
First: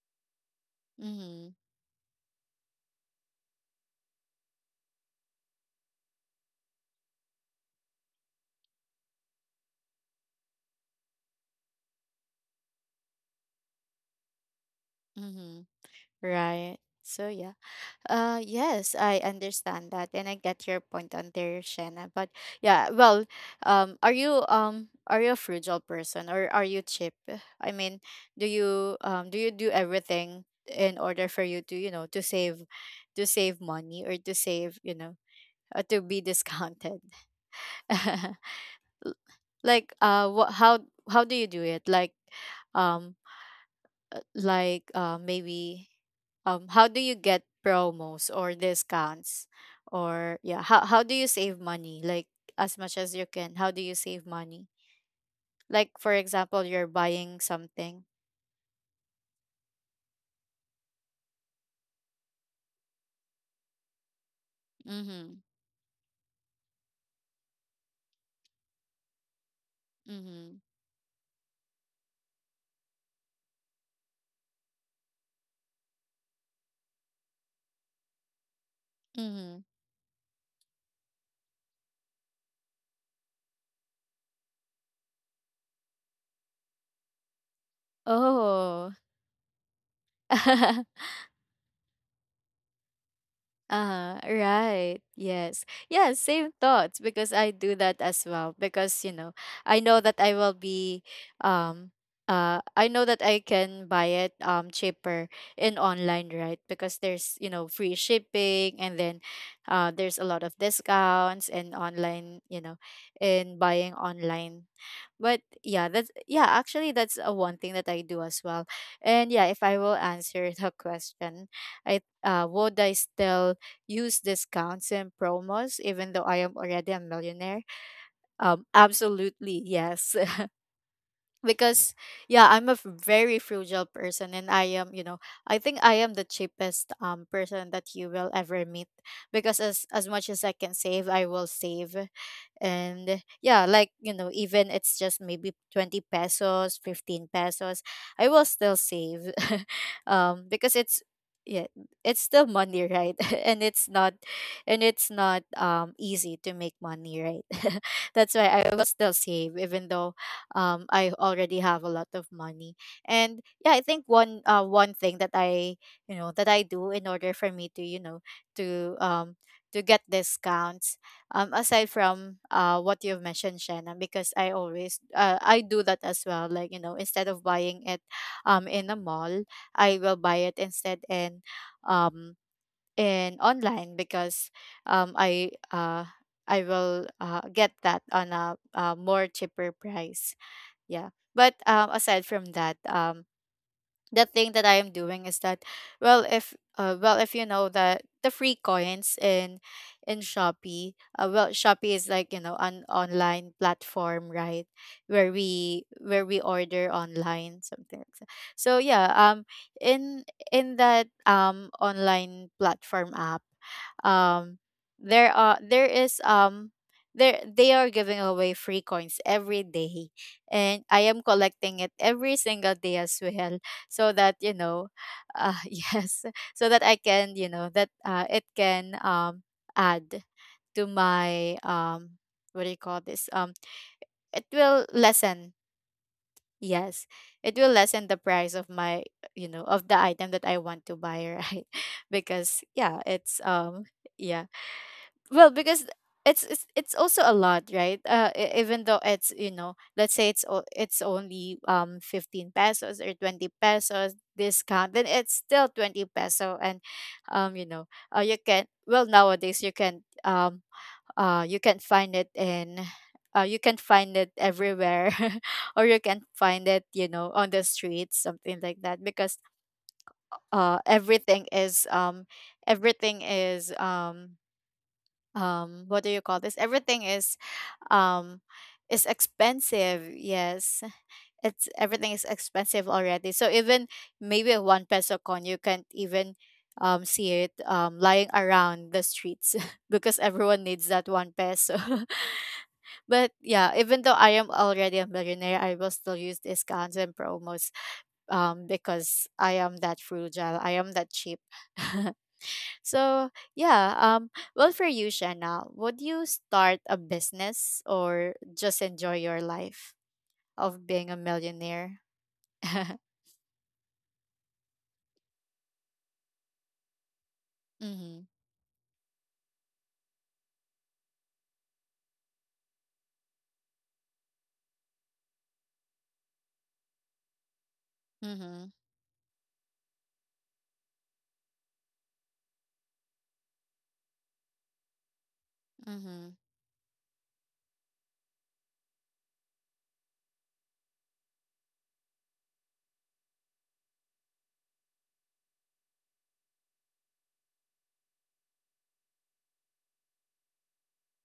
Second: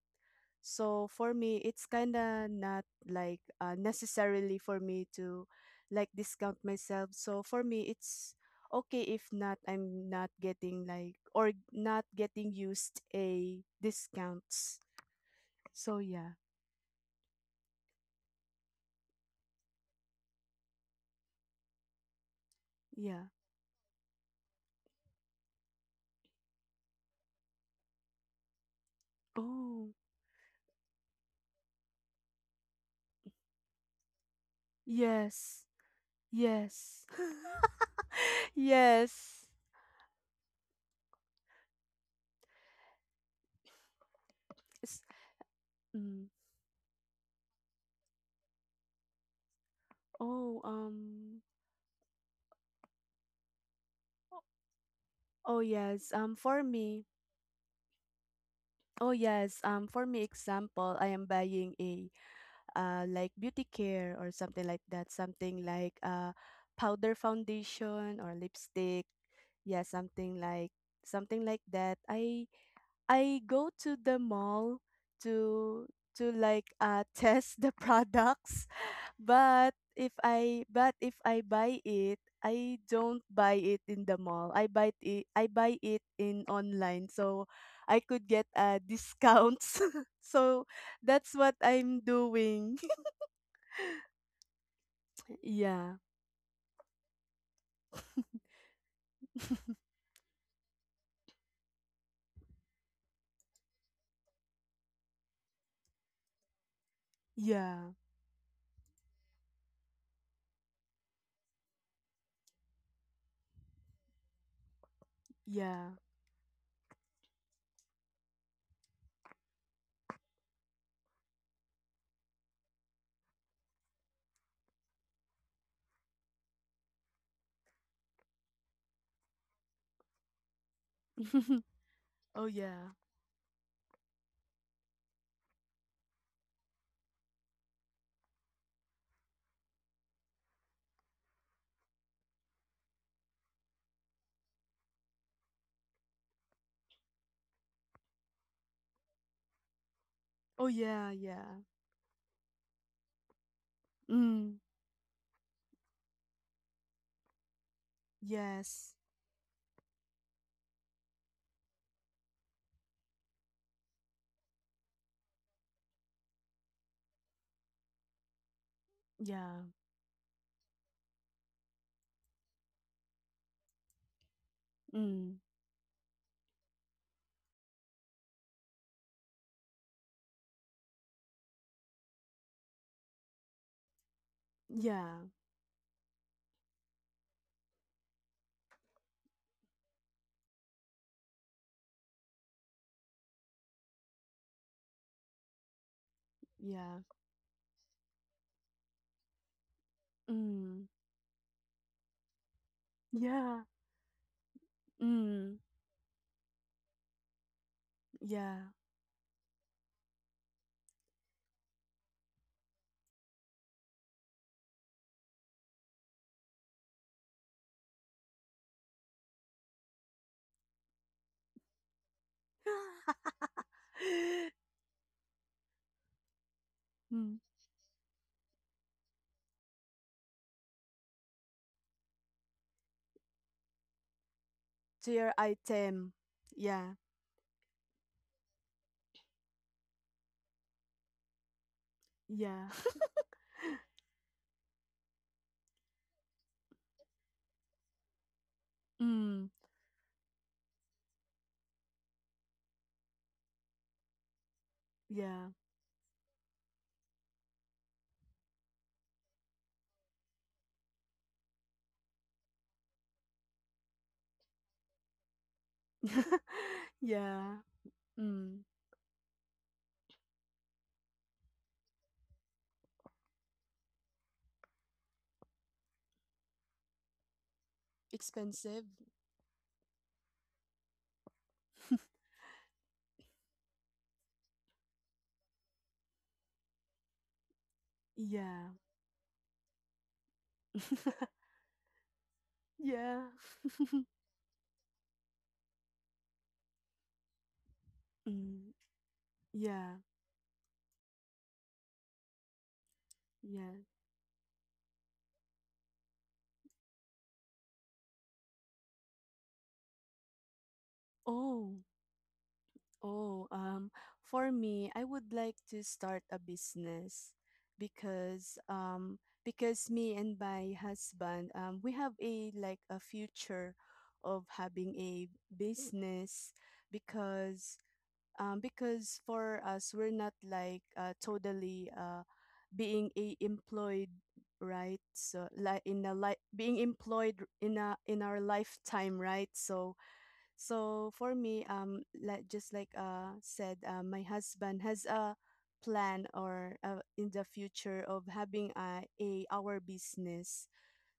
so for
mm-hmm,
me it's kind of not like necessarily for me to like discount myself. So for me it's okay if not, I'm not getting like, or not getting used a discounts,
mm-hmm,
so yeah.
right? So yeah. Yes, I understand that, and I get your point on there, Shanna. But yeah, well,
Yeah.
are you a frugal person or are you cheap? I mean, do you do
Oh
everything in order for you to, you know, to save money, or to save, you know,
yes.
to be discounted?
Yes.
L-
Yes.
like, what how do you do it? Like, um, like,
S-
maybe,
mm.
how do you get promos or discounts, or yeah,
Oh,
how do you
um.
save money, like, as much as you can? How do you save money,
Oh
like, for
yes. Um
example,
for
you're
me,
buying something.
oh yes. Um for me example, I am buying a like beauty care or something like that,
Mhm.
something like powder foundation or lipstick. Yeah, something
Mhm.
like, something like that. I go to the mall to like test the products,
Mhm.
but if I buy it, I don't buy it in the mall. I buy it in online, so I could get
Oh.
discounts. So that's what I'm doing.
Right. Yes.
Yeah.
Yeah, same thoughts because I do that as well because, you know, I know that I will be um I know that I can buy it, cheaper in online, right? Because there's, you know, free
Yeah.
shipping, and then, there's a lot of discounts and online, you know, in buying online, but yeah,
Yeah.
that's yeah actually, that's one thing that I do as well. And yeah, if I will answer the question, I would I still use discounts and promos even though I am already a millionaire? Absolutely, yes. Because yeah,
Oh
I'm a
yeah.
very frugal person, and I think I am the cheapest, person that you will ever meet, because as much as I can save, I will save. And yeah, like, you know, even it's just maybe 20 pesos, 15 pesos, I will still save. Because
Oh
it's
yeah,
Yeah,
yeah.
it's still money, right? and it's not
Mm.
and it's not easy to make money, right? That's why I will
Yes.
still save even though, I already have a lot of money. And yeah, I think one thing that I you know that I do in order for me to, you know, to um
Yeah.
to get discounts, aside from, what you've mentioned, Shannon, because,
Mm.
I do that as well, like, you know, instead of buying it, in a mall, I will buy it instead um in online because, um
Yeah.
I uh I will, get that on a, more cheaper price. Yeah, but, aside from that, the thing that I am doing is that,
Yeah.
well, if you know that, the free coins in Shopee,
Mm.
well, Shopee is like, you know, an online
Yeah.
platform, right? where
Mm.
we where we order online, something like that.
Yeah.
So yeah, in in that online platform app. um there are there is um there they are giving away free coins every day, and I am collecting it every single day as well. So that you know Yes, so that I can,
Mm.
you know that it can, add to my, what do you call this, it will
Tier
lessen.
item. Yeah.
Yes, it will lessen the price of my, of the item that I want to buy, right? Because
Yeah.
yeah, it's yeah, well, because it's also a lot, right? Even though it's, you
Mm.
know, let's say it's it's only 15 pesos or 20 pesos discount, then it's
Yeah.
still 20 peso. And you know, you can, well, nowadays you can, you can find it in, you can find it everywhere, or you can find it, you know, on the
Yeah.
streets, something
Mm.
like that. Because everything is, everything is, what do you call this, everything is, um
Expensive.
is expensive. Yes, it's, everything is expensive already. So even maybe a one peso coin, you can't even see it lying
Yeah.
around the streets, because everyone needs that one peso.
Yeah.
But yeah, even though I am already a millionaire, I will still use discounts and promos,
Mm.
because I am that
Yeah.
frugal, I am that cheap. So
Yeah.
yeah, well, for you, Shanna, would you start a business or just enjoy your life of being a
Oh.
millionaire?
Oh. For me, I would like to start a business
Mm-hmm.
because um because me and my husband, we have a like a future of having a business, because
Mm-hmm.
because for us we're not like totally being a employed, right? So like in a
Mm-hmm.
like being employed in a in our lifetime, right? So, so for me, like just like said, my husband has a plan, or in the future of having a, our business,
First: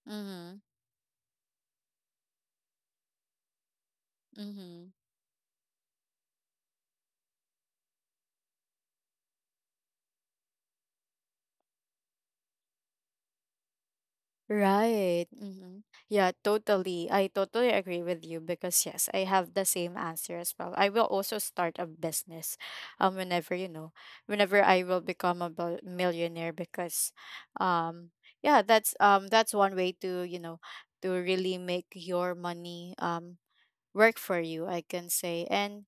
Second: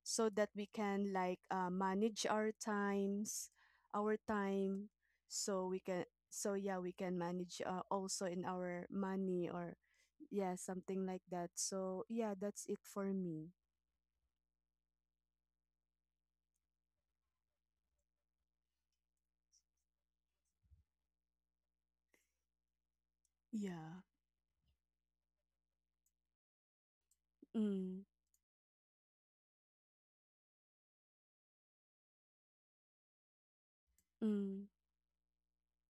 so that
Mm-hmm.
we can like manage our times, our time,
Mm-hmm.
so we can, so yeah, we can manage also in our money, or yeah, something like that, so yeah, that's it for me.
Right. Yeah, totally. I totally agree with you because yes, I have the same answer as well. I will also start a business whenever, you know,
Yeah.
whenever I will become a millionaire, because
Mm.
um yeah, that's one way to, you know, to really make your money work for you,
Mm.
I can say. And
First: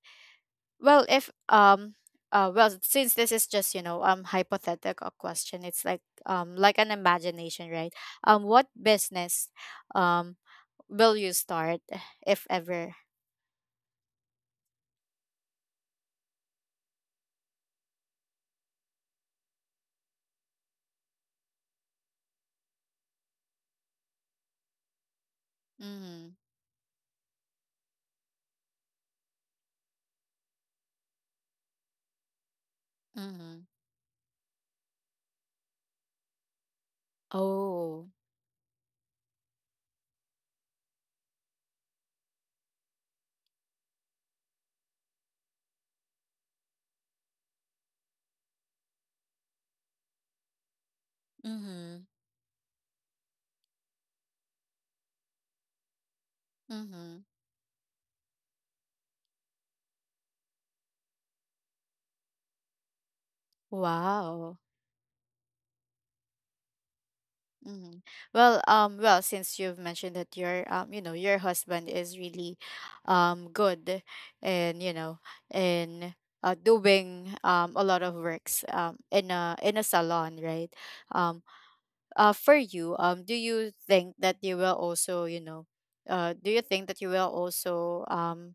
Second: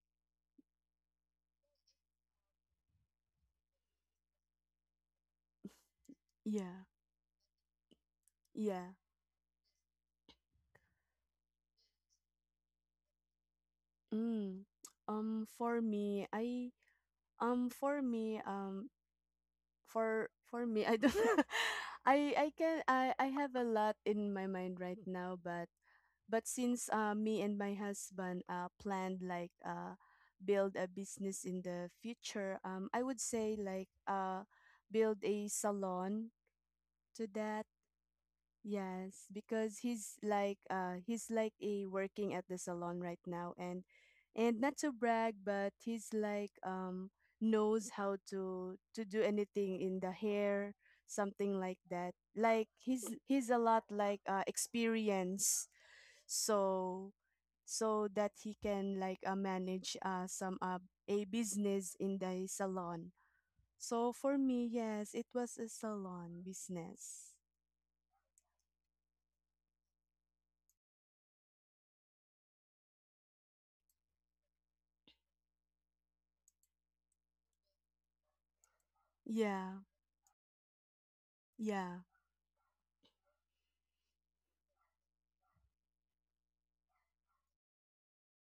well, if well, since this is just, you know, hypothetical question, it's like
Yeah.
an imagination, right? What
Yeah.
business um will you start if ever?
Mm. Um for me I um for me um for me I don't, I can I have a lot in my mind right now, but
Mhm.
since me and my husband planned like build a business in the future, I would say
Mhm.
like, build a salon to that.
Oh.
Yes, because he's like a working at the salon right now, and not to brag, but he's like, knows how to do anything in the hair, something like
Mhm.
that. Like, he's a lot like experience, so
Mhm.
so that he can like manage some a business in the salon. So for
Wow.
me, yes, it was a salon business.
Mhm. Well, well, since you've mentioned that your, you know, your husband is really, good, and you know, in doing a lot of works in a
Yeah.
salon, right? Um,
Yeah.
for you, do you think that you will also, you know, do you think that you will also,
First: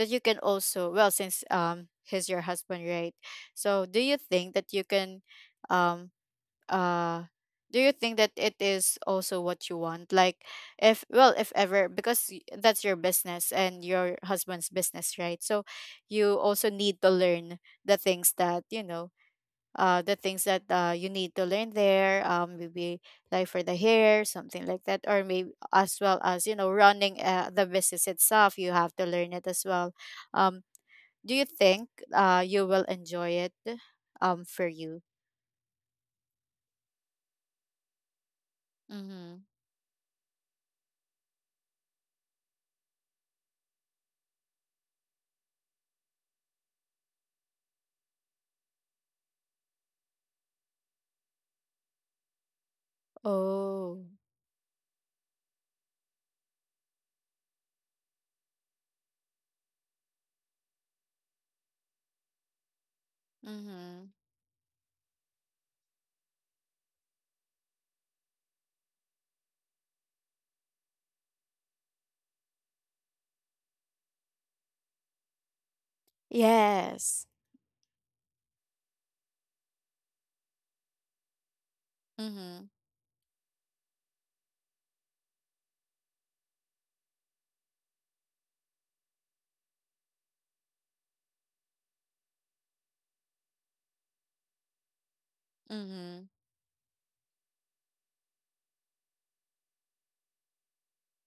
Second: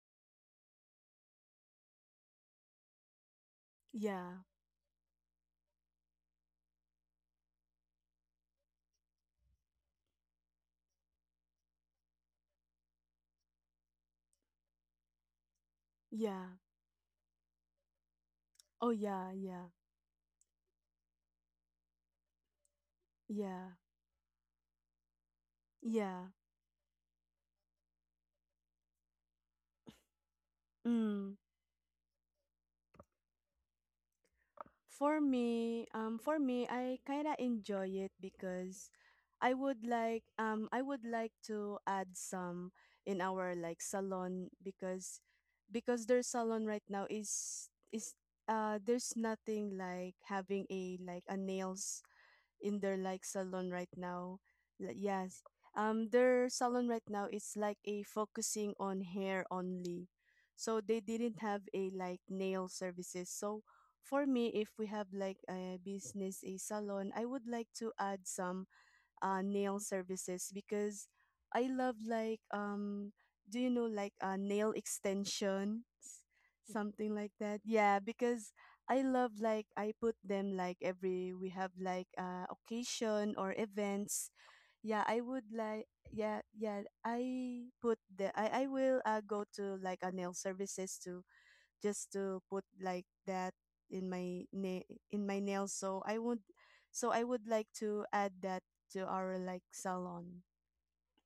that you can also, well, since he's your husband, right? So, do you
Yeah,
think that you can, um uh do you think that it is also what you want, like if, well, if ever, because that's your business and your husband's business, right? So you
yeah.
also need to learn the things that, you
Oh
know,
yeah,
the things that you need to learn there, maybe like for
yeah,
the hair, something like that, or maybe as well
yeah.
as, you know, running the business itself, you have to learn it as well. um do
Mm.
you think you will enjoy it, for you?
For me, I kinda enjoy it because
Mm-hmm.
I would like, I would like to add some in our like salon, because their salon right now is there's nothing like having a like a nails in their like salon right
Oh.
now. Like, yes. Um, their salon right now it's like a focusing on hair only. So they didn't have a like nail services. So
Mhm.
for me, if we have like a business a salon, I would like to add some nail services, because I love like, do you know like nail extensions, something
Yes.
like that, yeah, because I love like, I put them like every we have like
Mhm.
occasion or events, yeah, I would like, yeah, yeah, I put the I will go to like a nail services to just to put like that in my in my nails. So I
Mhm.
would, so I would like to add that to our like salon.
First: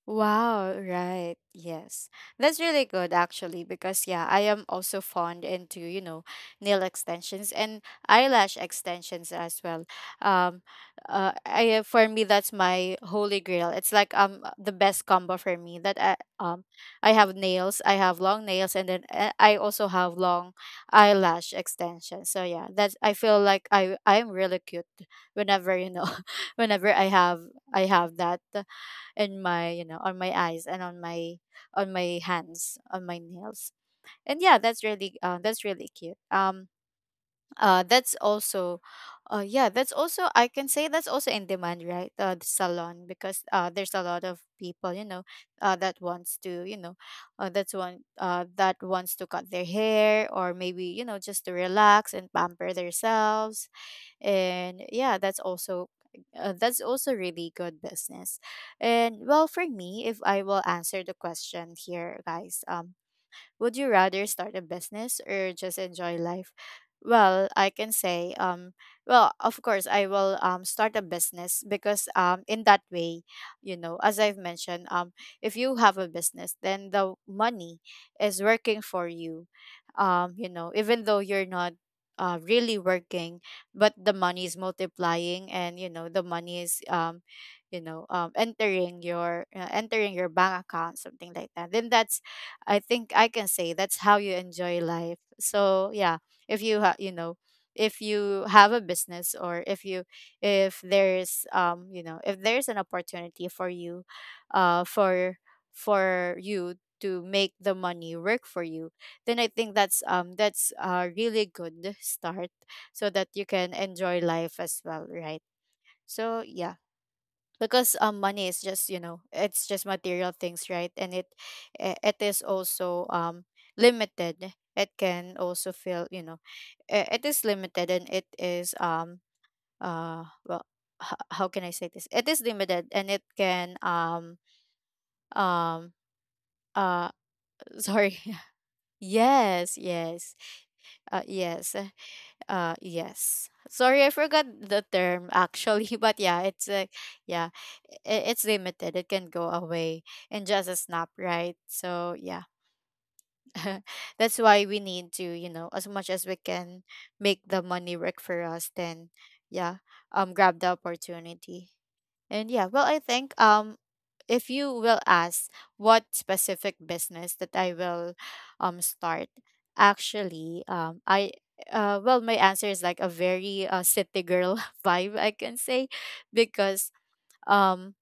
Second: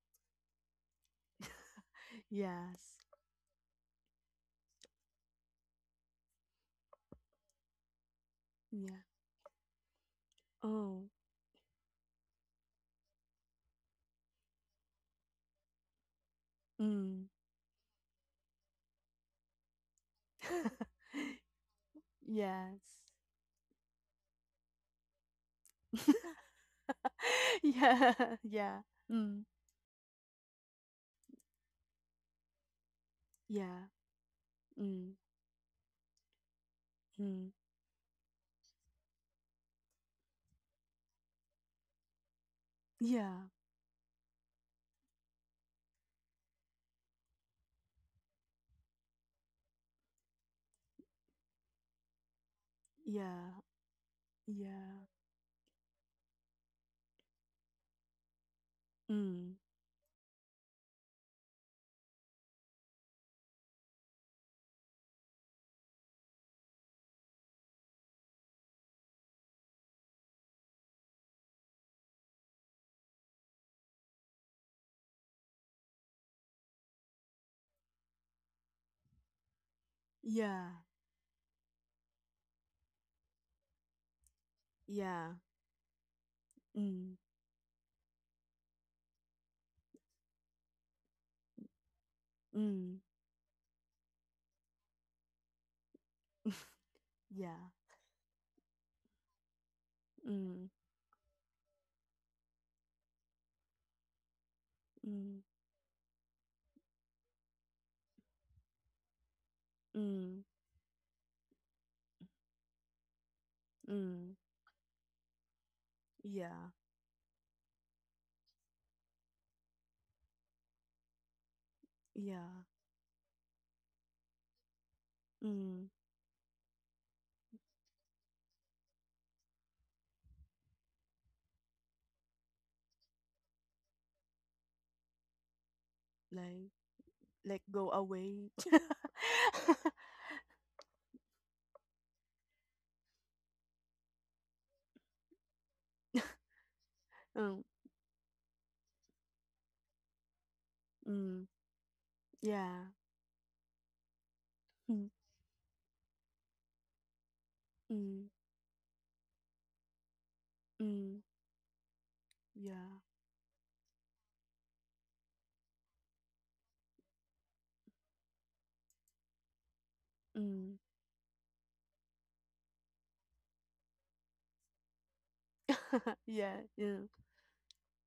Wow, right. Yes. That's
Yes.
really good actually, because yeah, I am also fond into, you know, nail extensions and eyelash
Yeah.
extensions as well. Um
Oh.
I, for me, that's my holy grail. It's like the best combo for me, that I
Mm.
have nails, I have long nails, and then I also have long eyelash extensions. So yeah,
Yes.
that's, I feel like I'm really cute whenever, you know, whenever I have, I have
Yeah.
that
Yeah.
in
Mm.
my, you know, on my eyes, and on my, on my hands, on my nails.
Yeah.
And yeah,
Mm.
that's really cute,
Mm.
that's also, yeah, that's also, I can say, that's also in demand, right? The salon, because
Yeah.
there's a lot of people, you know, that wants to, you know, that's one, that wants to cut their hair, or maybe, you know, just to relax and pamper
Yeah.
themselves. And
Yeah.
yeah, that's also really good business. And well,
Mm.
for me, if I will answer the question here, guys, would you rather start a business or just enjoy life? Well, I can say, well, of course, I will start a business because, in that way, you know, as I've mentioned, if you have a business, then the money is working for you. You know,
Yeah.
even though you're not really working, but the money is
Yeah.
multiplying, and you know, the money is,
Mm.
you know, entering your bank account, something like that, then that's, I
Mm.
think I can say, that's how you enjoy life. So yeah, if you you know,
Yeah.
if you have a business, or if you,
Mm.
if there's you know, if there's an opportunity for you, uh for
Mm.
for you to make the money work for you, then I think
Mm.
that's a really good start, so that you can enjoy
Mm.
life as well, right? So
Yeah,
yeah, because money is just, you know, it's just material things, right? And it, it is
yeah.
also limited. It can also
Mm,
feel, you know, it is limited, and it is well, how can I say this, it is limited, and it can um
like
uh
like go
sorry.
away.
Yes, yes, yes. Yes. Sorry, I forgot the term actually, but yeah, it's like, yeah,
Um,
it's limited. It can go away in just a snap,
mm,
right? So, yeah.
yeah.
That's why we need
Mm,
to, you know, as much as we can make the money work
mm,
for us, then yeah, grab the
mm,
opportunity. And yeah, well,
yeah.
I think if you will ask what specific business that I will start, actually,
Mm.
I well, my answer is like a very city girl vibe, I can say,
Yeah,
because
yeah.
um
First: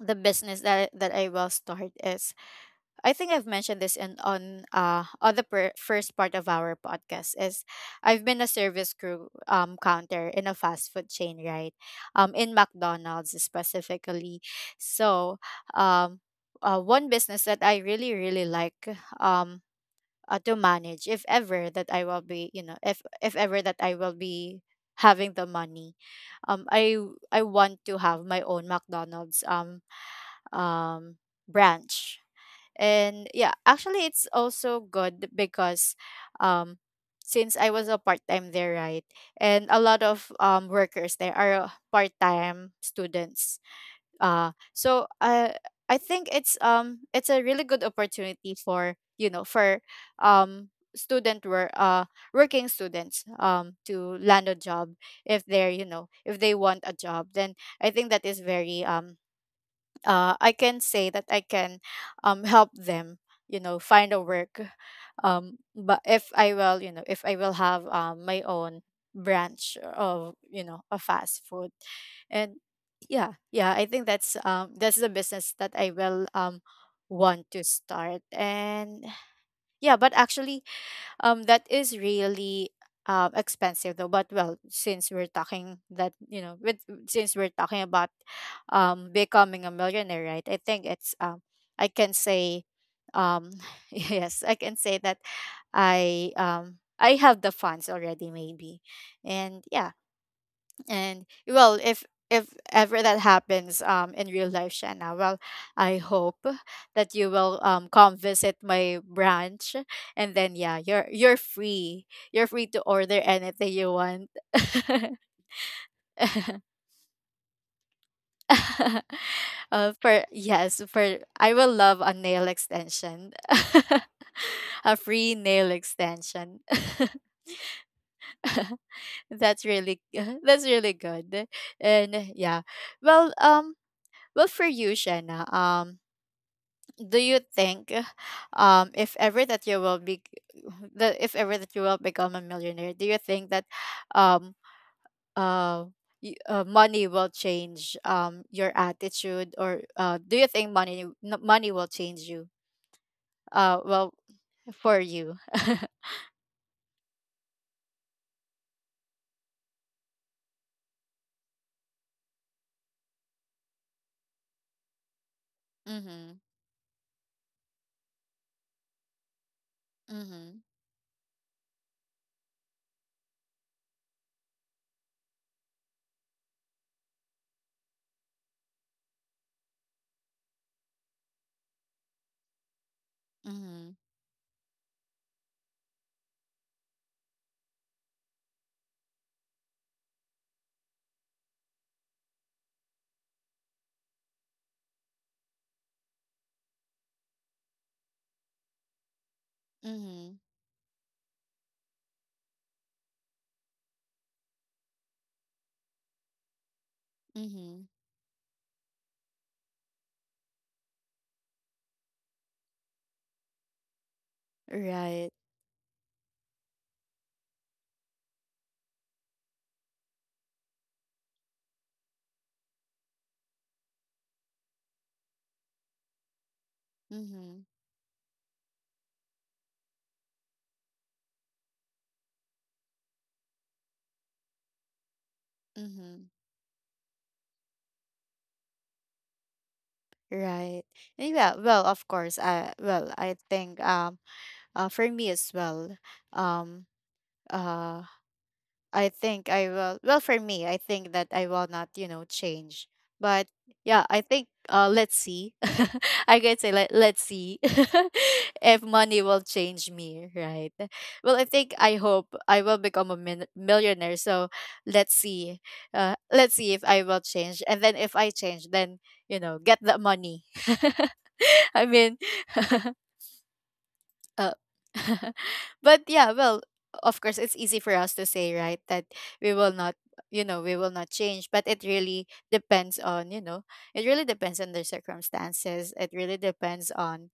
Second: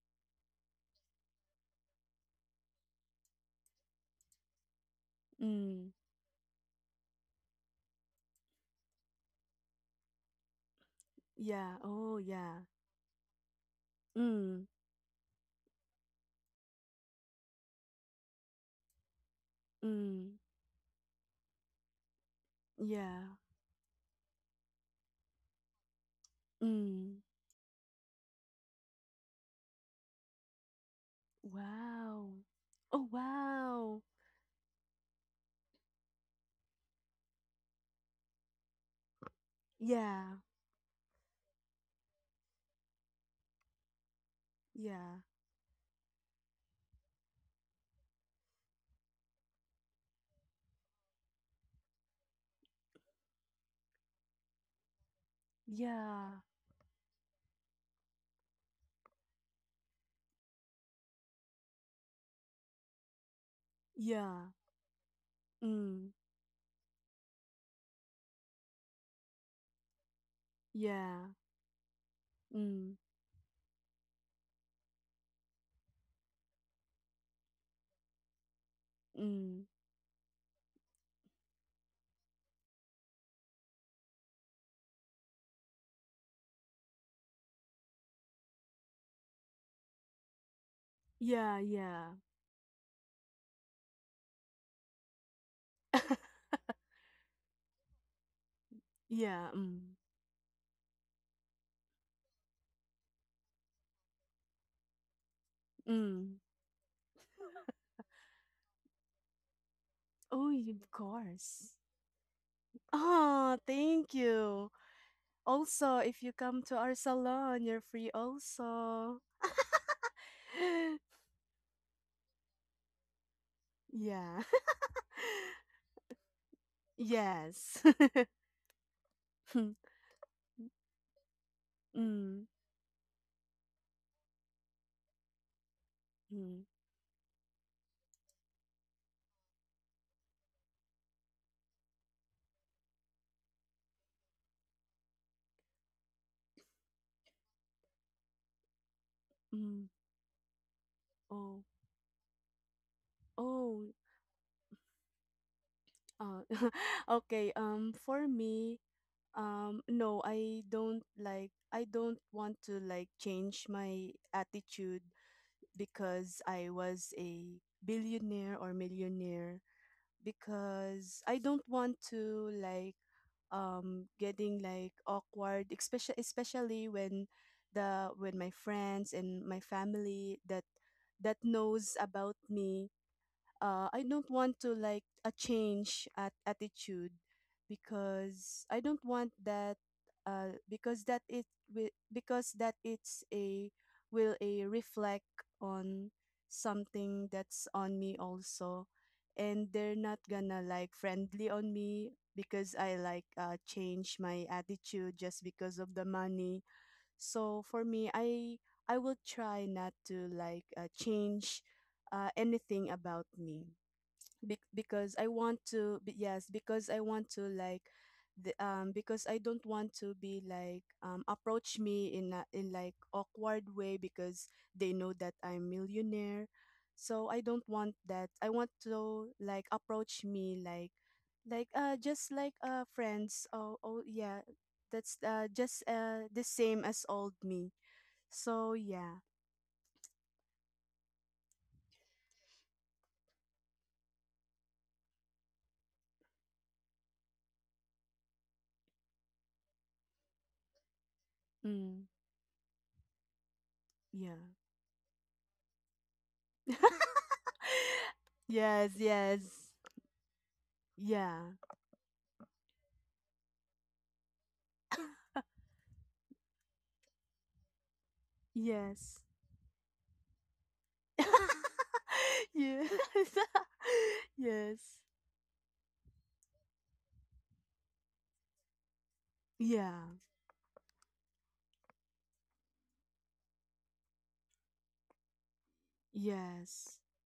the business that I will start is, I think I've mentioned this in on the
Mm,
first part of our podcast, is I've been a service crew counter in a fast food chain, right?
yeah. Oh,
In
yeah.
McDonald's specifically.
Mm,
So, um one business that I really really like, um
mm,
to manage if ever that I will be, you know, if
yeah.
if ever that I will be having the money. Um I
Mm.
I want to have my own McDonald's um branch.
Wow. Oh,
And yeah, actually
wow.
it's also good because, um since I was a part-time there, right, and a lot of
Yeah.
workers there are part-time students, so
Yeah.
I think it's a really good opportunity for, you know, for um student work, working students to land a job, if they're, you know, if
Yeah.
they want a job, then I think that is very I can say that I can, help them, you know, find a
Yeah.
work. But
Mm.
if I will, you know, if I will have my own branch of, you know, a
Yeah.
fast food, and
Mm.
yeah, yeah, I think that's the business that I will want to start. And
Mm.
yeah, but actually, that is really expensive though. But well, since we're talking that, you know, with, since we're talking about becoming a millionaire, right, I think it's
Yeah,
I can
yeah.
say, um yes, I can say that, I I have the funds already, maybe.
Yeah.
And
Mm.
yeah, and well, if ever that happens in real life, Shanna, well, I
Mm.
hope that you will come visit my branch, and then
Oh, y-
yeah,
of
you're
course.
free, you're free to order
Ah,
anything you
thank
want.
you. Also, if you come to our salon, you're free also.
For yes, for, I will love a nail extension.
Yeah.
A free nail extension.
Yes.
That's
Mm,
really that's really good. And yeah, well, well, for you, Shanna,
mm,
do you think if ever that you will be, that if ever that you will become a millionaire, do you think that um uh, money will change your attitude? Or
mm.
do you think money money
Oh,
will change you?
oh.
Well, for you.
Uh, okay. For me, no, I don't like. I don't want to like change my attitude
Mhm.
because I was a billionaire or millionaire,
Mhm.
because I don't want to like getting like awkward, especially when the when my friends and my family that knows about me,
Mhm.
I don't want to like a change at attitude, because I don't want that, because that it's a will a reflect on something that's on me also, and they're not
Mhm.
gonna like friendly on me because I like change my attitude just because of the money. So
Mhm.
for me, I will try not to like change anything about me. Because
Right.
I want to be, yes, because I want to like the because I don't want to be like approach me in a, in like awkward way, because they know that I'm millionaire. So I
Mhm.
don't want that, I want to like approach me like just like friends. Oh, oh yeah, that's just
Mhm.
the same as old me, so yeah.
Right. Yeah, well, of course I, well, I think for me as well, um uh I think I will, well, for me, I think that I will not, you
Mm,
know, change. But yeah, I think
yeah.
let's see. I can say, let's see. If
Yes,
money will
yes.
change me, right? Well, I
Yeah.
think, I hope I will become a millionaire, so let's see, let's see if I will change. And then, if I change, then,
Yes.
you know, get the money. I mean.
Yes.
Uh,
Yes.
but yeah, well, of course, it's easy for us to say, right, that we will not,
Yeah.
you know, we will not change. But it really depends on, you know, it really depends on the circumstances. It really depends
Yes.
on,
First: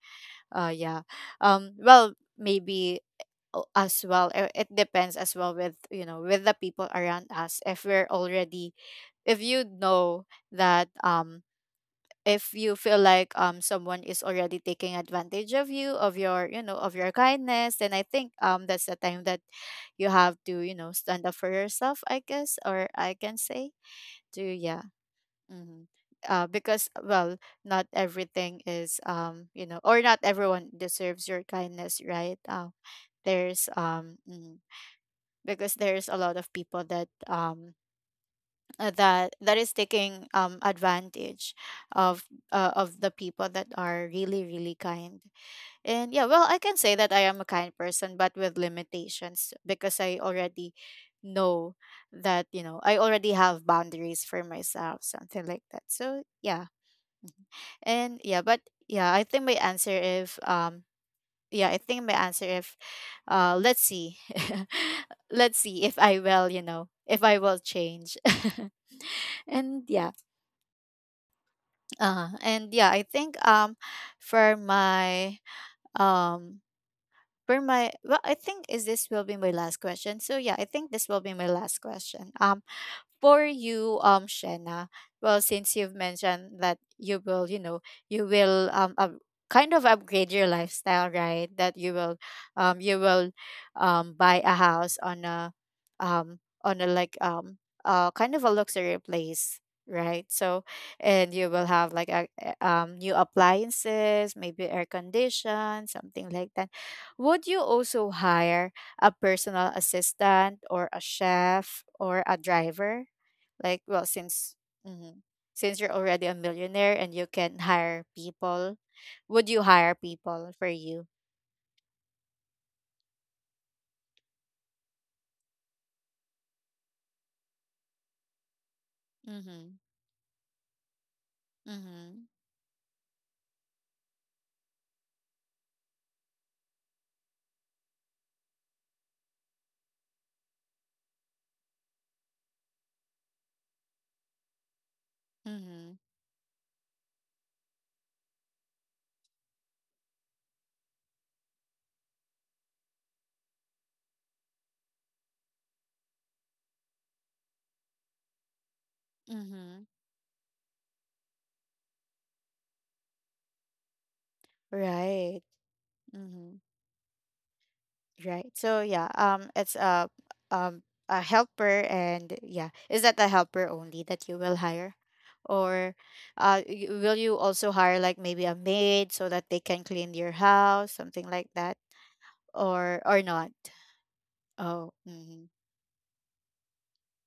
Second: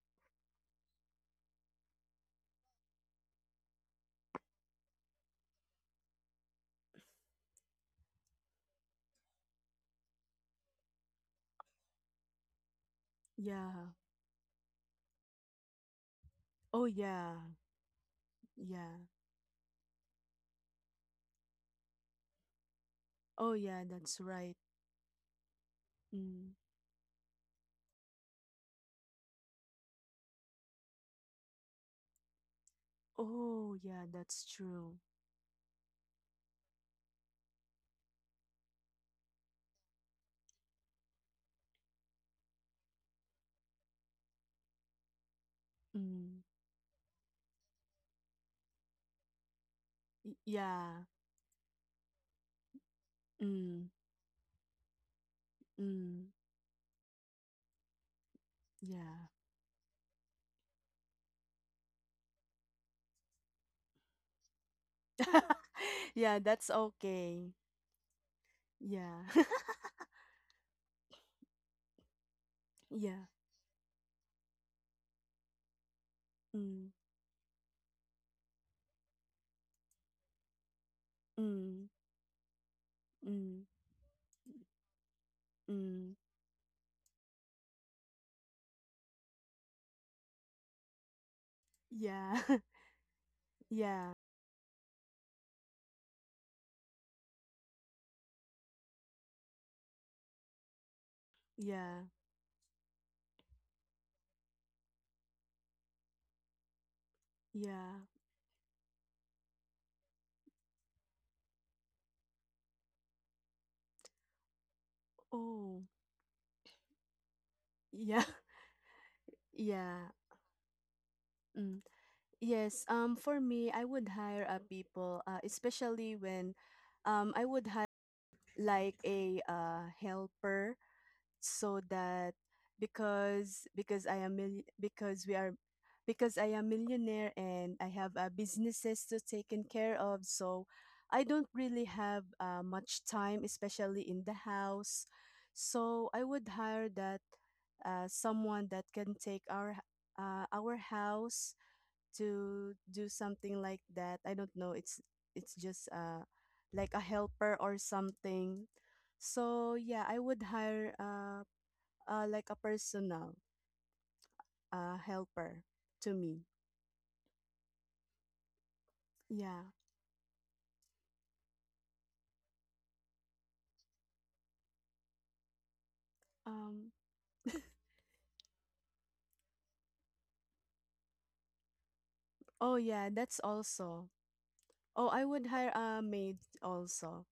uh, yeah, well, maybe as well, it depends as well with with the people around us. If we're already, if you know that, if you feel like
Yeah.
someone is already taking advantage of you, of your you know
Oh
of your
yeah.
kindness, then I think, that's the
Yeah.
time that you have to, you know, stand up for yourself, I guess. Or I can
Oh
say
yeah, that's
to,
right.
yeah. Mm-hmm.
Mm.
Because, well, not everything is, you know, or not everyone deserves your kindness, right? There's
Oh yeah,
um
that's
mm,
true.
because there's a lot of people that that is taking advantage of, of the people that are really, really kind. And yeah,
Mm.
well, I can say that I am a kind person, but with limitations, because I
Y-
already
Yeah.
know that, you know, I already have
Mm.
boundaries for myself, something like that. So
Mm.
yeah. And yeah. but yeah I
Yeah.
think my answer if Yeah, I think my answer if let's see. let's see if I
Yeah,
will, you
that's
know, if I
okay.
will change.
Yeah.
and yeah. And yeah, I
Yeah.
think for my, um
Mm.
for my, well, I think is, this will be my last question. So yeah, I think this will be my last
Mm.
question. For
Mm.
you, Shena, well, since you've
Mm.
mentioned that you will, you know, you will up, kind of upgrade your lifestyle, right? That
Yeah.
you will,
Yeah.
buy a house on a, on a, like, kind of a luxury place, right? So, and you will have
Yeah.
like a, new appliances, maybe air condition, something like that. Would you
Yeah.
also hire a personal assistant or a chef or a driver? Like, well, since, mhm, since
Oh.
you're already a millionaire and you can hire
Yeah.
people, would you hire
Yeah.
people for you?
Mm. Yes. For me, I would hire a people, especially when, I would hire like a
Mhm.
helper, so
Mhm.
that, because I am mil- because we are because I am millionaire and I have businesses to taken care of, so I don't really have much time, especially in the house.
Mhm.
So I would hire that someone that can take our house, to do something like that. I don't know. It's just like a helper or something. So
Mhm.
yeah, I would hire, uh, like a personal
Right.
helper to me.
Mhm. Right. So yeah,
Yeah.
it's a, um a helper. And yeah, is that a helper only that you will hire? Or
Um.
will you also hire like maybe a maid so that they can clean your house, something like that?
Oh yeah,
Or
that's
not?
also.
Oh.
Oh, I would
Mhm.
hire a maid also.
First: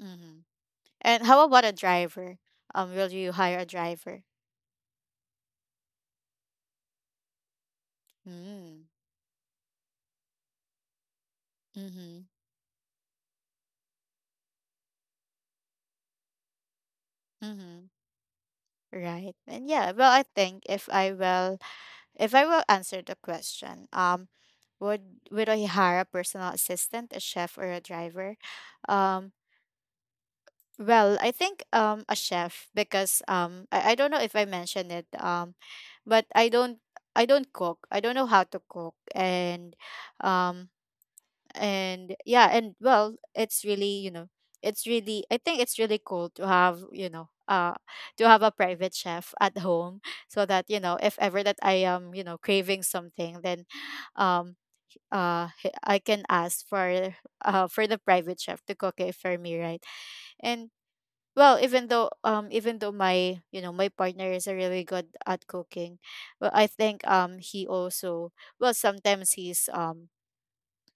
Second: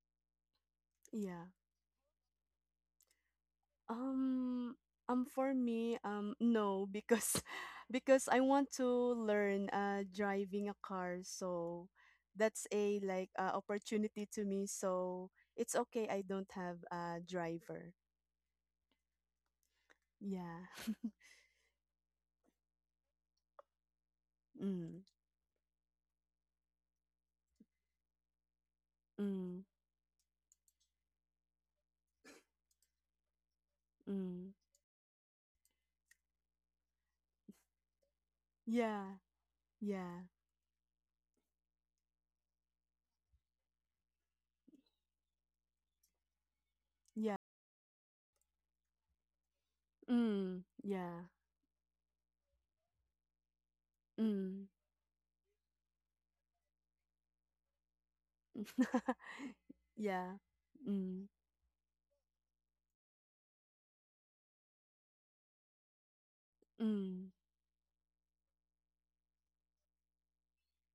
Mhm. And how
Yeah.
about a driver? Will you hire a driver?
Um, for me, no, because because I want
Mm.
to learn driving a car, so
Mm-hmm.
that's a like opportunity to me. So it's okay. I don't have a
Mm-hmm.
driver.
Right. And yeah, well, I think
Yeah.
if I will answer the question, would
Mm.
would I hire a personal assistant, a chef, or a driver? Um,
Mm.
well, I think a chef, because I don't know if I
Mm.
mentioned it, but I don't, I don't cook. I don't know how to cook.
Yeah.
And
Yeah.
um and yeah, and well, it's really, you know, it's really, I think it's really cool to have, you know,
Yeah.
to have a private chef at home, so
Mm.
that, you know, if
Yeah.
ever that I am, you know, craving something, then um
Mm.
I can ask for, for the private chef to cook it for me, right?
Yeah.
And,
Mm.
well, even though, even though my, you know, my partner is a really good at cooking, well, I think
Mm.
he also, well, sometimes he's,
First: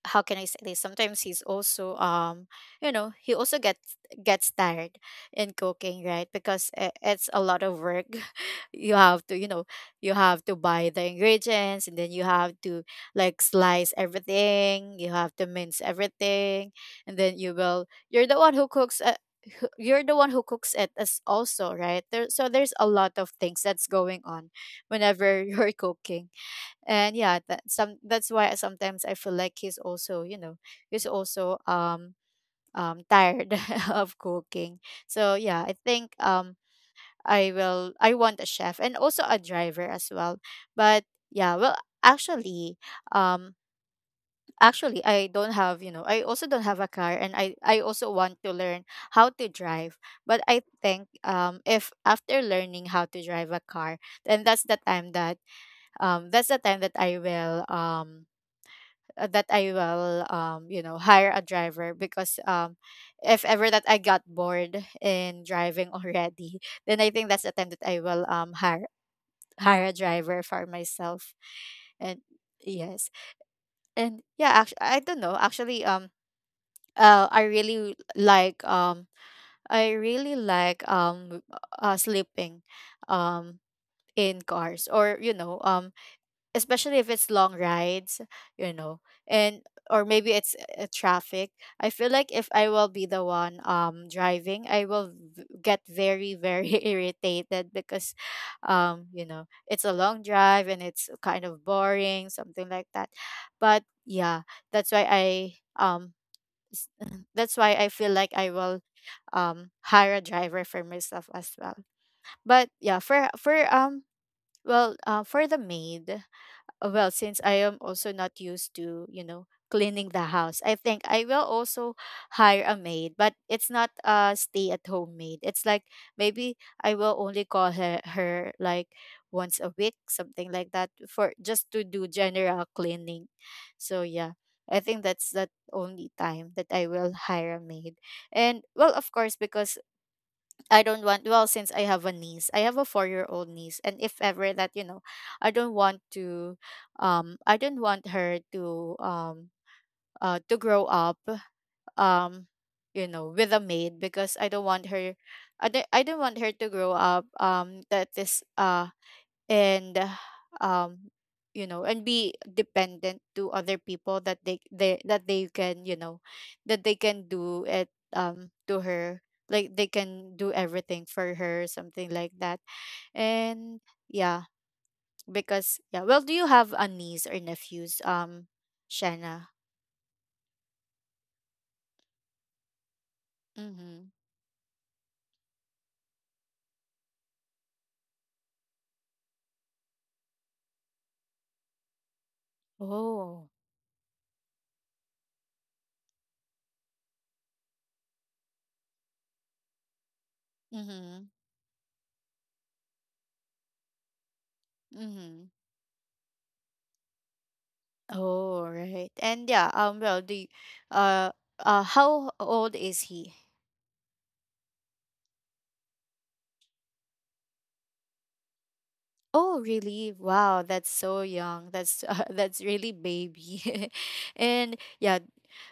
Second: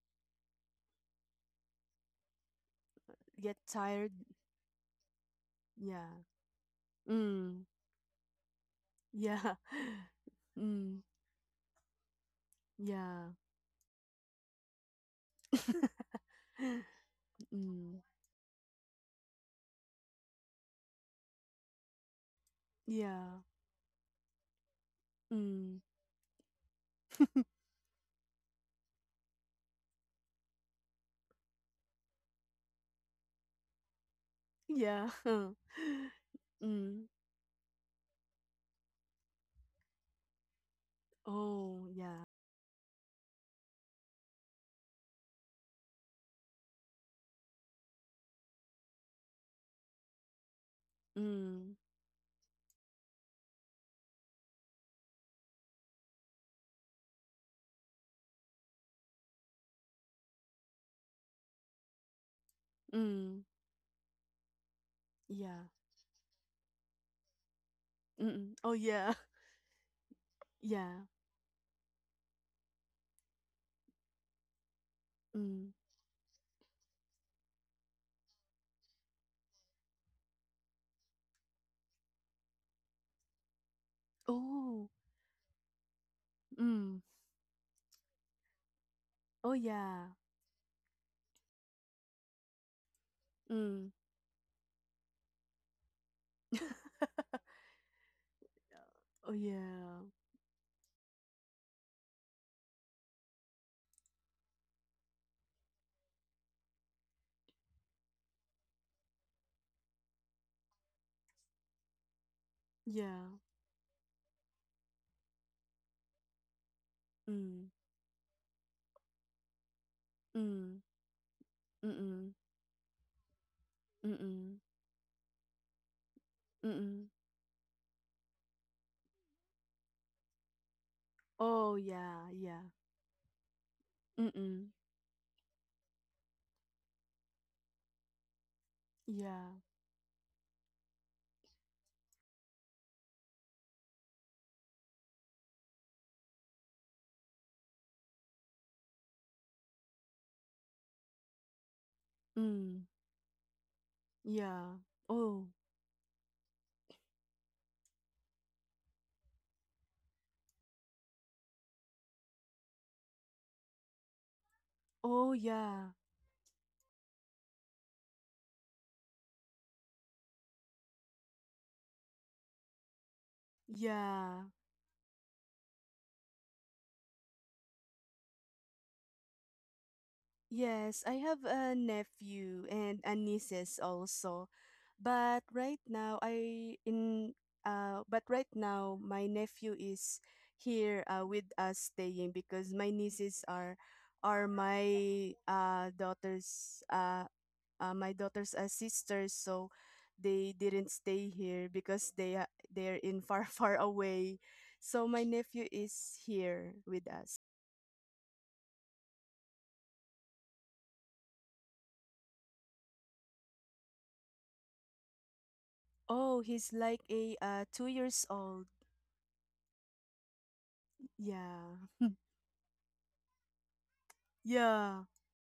how can I say this? Sometimes he's also, you know, he
Get
also gets
tired.
gets tired in cooking,
Yeah.
right? Because it's a lot
Mm.
of work. you have to, you
Yeah.
know, you have to buy
Mm.
the ingredients, and then you have to,
Yeah.
like, slice everything. You have to mince everything. And then you will,
Mm,
you're the one who cooks. You're the one who cooks it as also right there. So there's a lot of
yeah.
things that's going on whenever you're
Mm,
cooking. And yeah, that's why sometimes I feel like he's also, you know, he's also, tired of cooking.
yeah.
So yeah, I think
Mm.
I will, I want a chef and also a driver as well. But yeah, well,
Oh, yeah.
actually, um actually, I don't have, you know, I also don't have a car, and I also want to learn how to drive. But I think
Mm,
if, after learning how to drive a car, then that's the time that, that's the time that I will, that I will, you know, hire a driver. Because if
mm,
ever that I got bored in
yeah.
driving already, then I think that's the time that I will
Mm.
hire,
Oh, yeah.
hire a driver for
Yeah.
myself. And yes, and yeah, actually, I don't know actually,
Mm.
I really like, I really like, sleeping, um in cars
Oh.
or, you know, especially if
Mm.
it's long rides, you know, and
Oh,
or maybe
yeah.
it's, traffic. I feel like if I will be the one
Mm.
driving, I will get very, very irritated, because, you know,
Oh,
it's a long
yeah.
drive, and it's kind of boring, something like that. But yeah, that's why I, that's why I feel like I will, hire a driver for myself as well. But yeah, for
Yeah.
for well, for the maid, well, since I am
Mm.
also not used to, you know, cleaning the house, I think
Mm.
I will also
Mm-mm.
hire a maid. But it's not a stay
Mm-mm.
at home maid. It's like, maybe I will only call her, her, like, once a week, something like that, for just to
Oh,
do
yeah.
general
Yeah.
cleaning. So yeah, I
Mm-mm.
think that's the only time that I will hire a maid. And, well, of course,
Yeah.
because I don't want, well, since I have a niece. I have a 4-year-old niece, and if ever that, you know, I don't want to, I don't want her to, um to grow up, um
Mm.
you know, with a maid, because I don't want
Yeah.
her,
Oh.
I don't want her to grow up that is and um you know, and be dependent to other people, that they, that they
Oh,
can, you
yeah.
know, that they can do it, to her. Like, they can do everything for her, something like that. And yeah.
Yeah.
Because yeah, well, do you have a niece or nephews, Shanna?
Yes, I have a nephew and a nieces
Mhm.
also. But right now I in but right now my nephew is here with us staying, because my
Oh.
nieces are my daughters my daughters sisters, so they didn't
Mhm.
stay here because they they're in far far away. So my
Mhm.
nephew is here with us.
Oh, right. And yeah, well, do you, uh how old is he?
Oh, he's like a two years old.
Oh, really? Wow, that's so young.
Yeah.
That's, that's really baby. And
Yeah.
yeah,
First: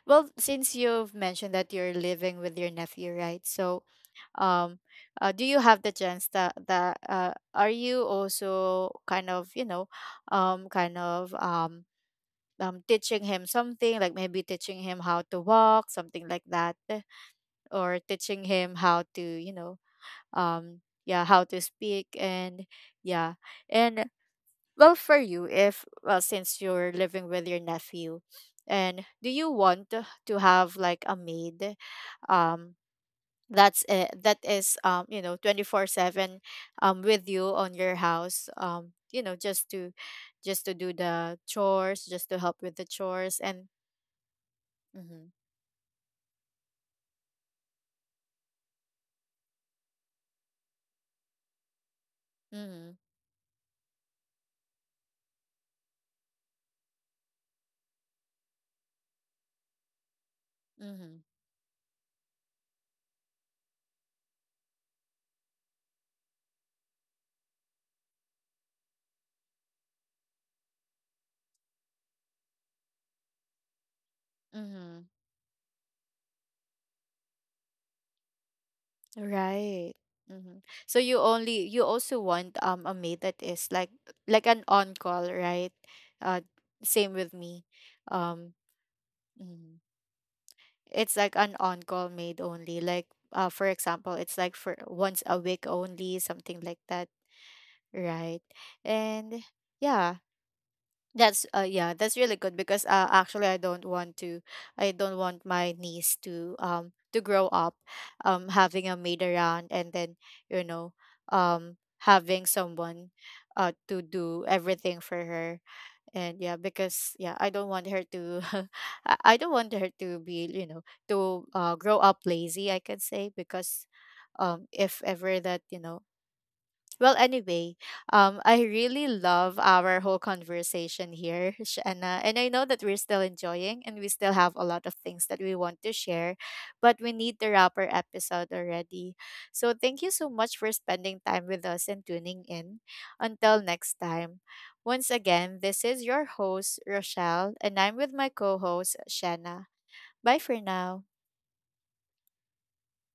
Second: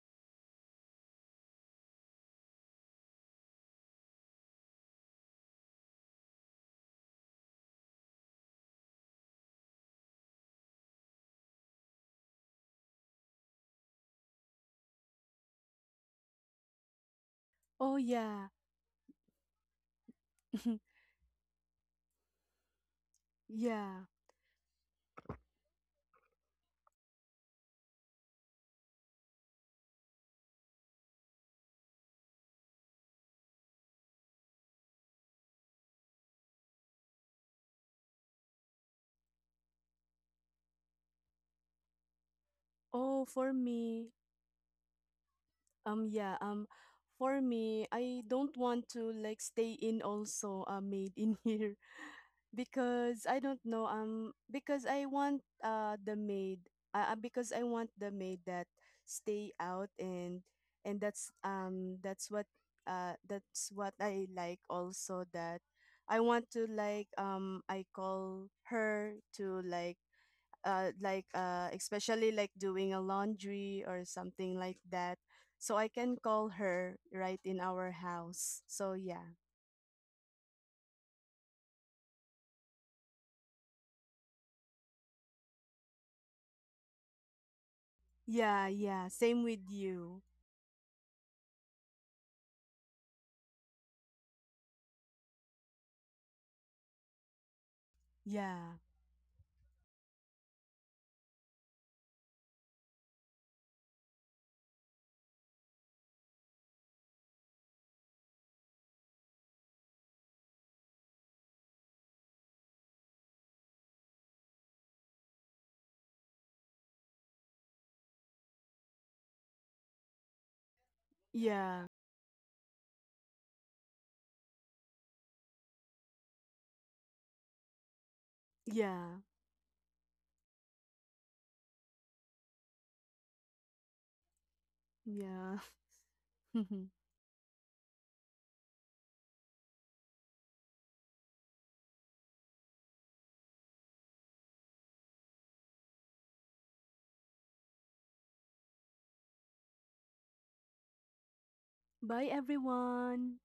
well, since you've mentioned that you're living with your nephew, right? So, um, do you have the chance that, are you also kind of, you know, um, kind of um, teaching him something, like maybe teaching him how to walk, something like that,
Oh,
or teaching
yeah.
him how to, you know, yeah, how to speak, and yeah.
Yeah.
And, well, for you, if, well, since you're living with your nephew, and do you want to have like a maid? Um, that's it. That is, you know, 24/7, with you on your house. You know, just to do the chores, just to help with the
Oh,
chores,
for
and.
me,
Mm-hmm,
yeah, for me, I don't want to like stay in also, made in here.
mm-hmm,
Because I don't know, because I want the maid, because I want the maid that stay out. And
mm-hmm,
that's what, that's what I like also, that I want to like, I call her to like especially like doing a laundry or something like
mm-hmm.
that, so I can call her right in our house, so yeah.
Right. Hmm. So you only, you also want a maid that is like an on call, right? Uh, Same with me. Um,
Yeah, yeah, same with
mhm.
you.
It's like an on call maid only. Like, for example, it's like for once a week only, something like that, right?
Yeah.
And yeah, yeah, that's really good, because actually, I don't want to, I don't want my niece to, to grow up having a maid around, and then, you know, um having someone, to do everything for her. And yeah. Because yeah, I don't want her to, I don't want her to be, you know, to
Yeah,
grow up lazy, I can say. Because, if ever that, you know, well, anyway, I really
yeah,
love our whole conversation here, Shanna, and I know that we're still enjoying, and we still have a lot of things that
yeah.
we want to share, but we need to wrap our episode already. So thank you so much for spending time with us and tuning in. Until next time, once again, this is your host Rochelle, and I'm with my co-host Shanna. Bye for now.
Bye, everyone.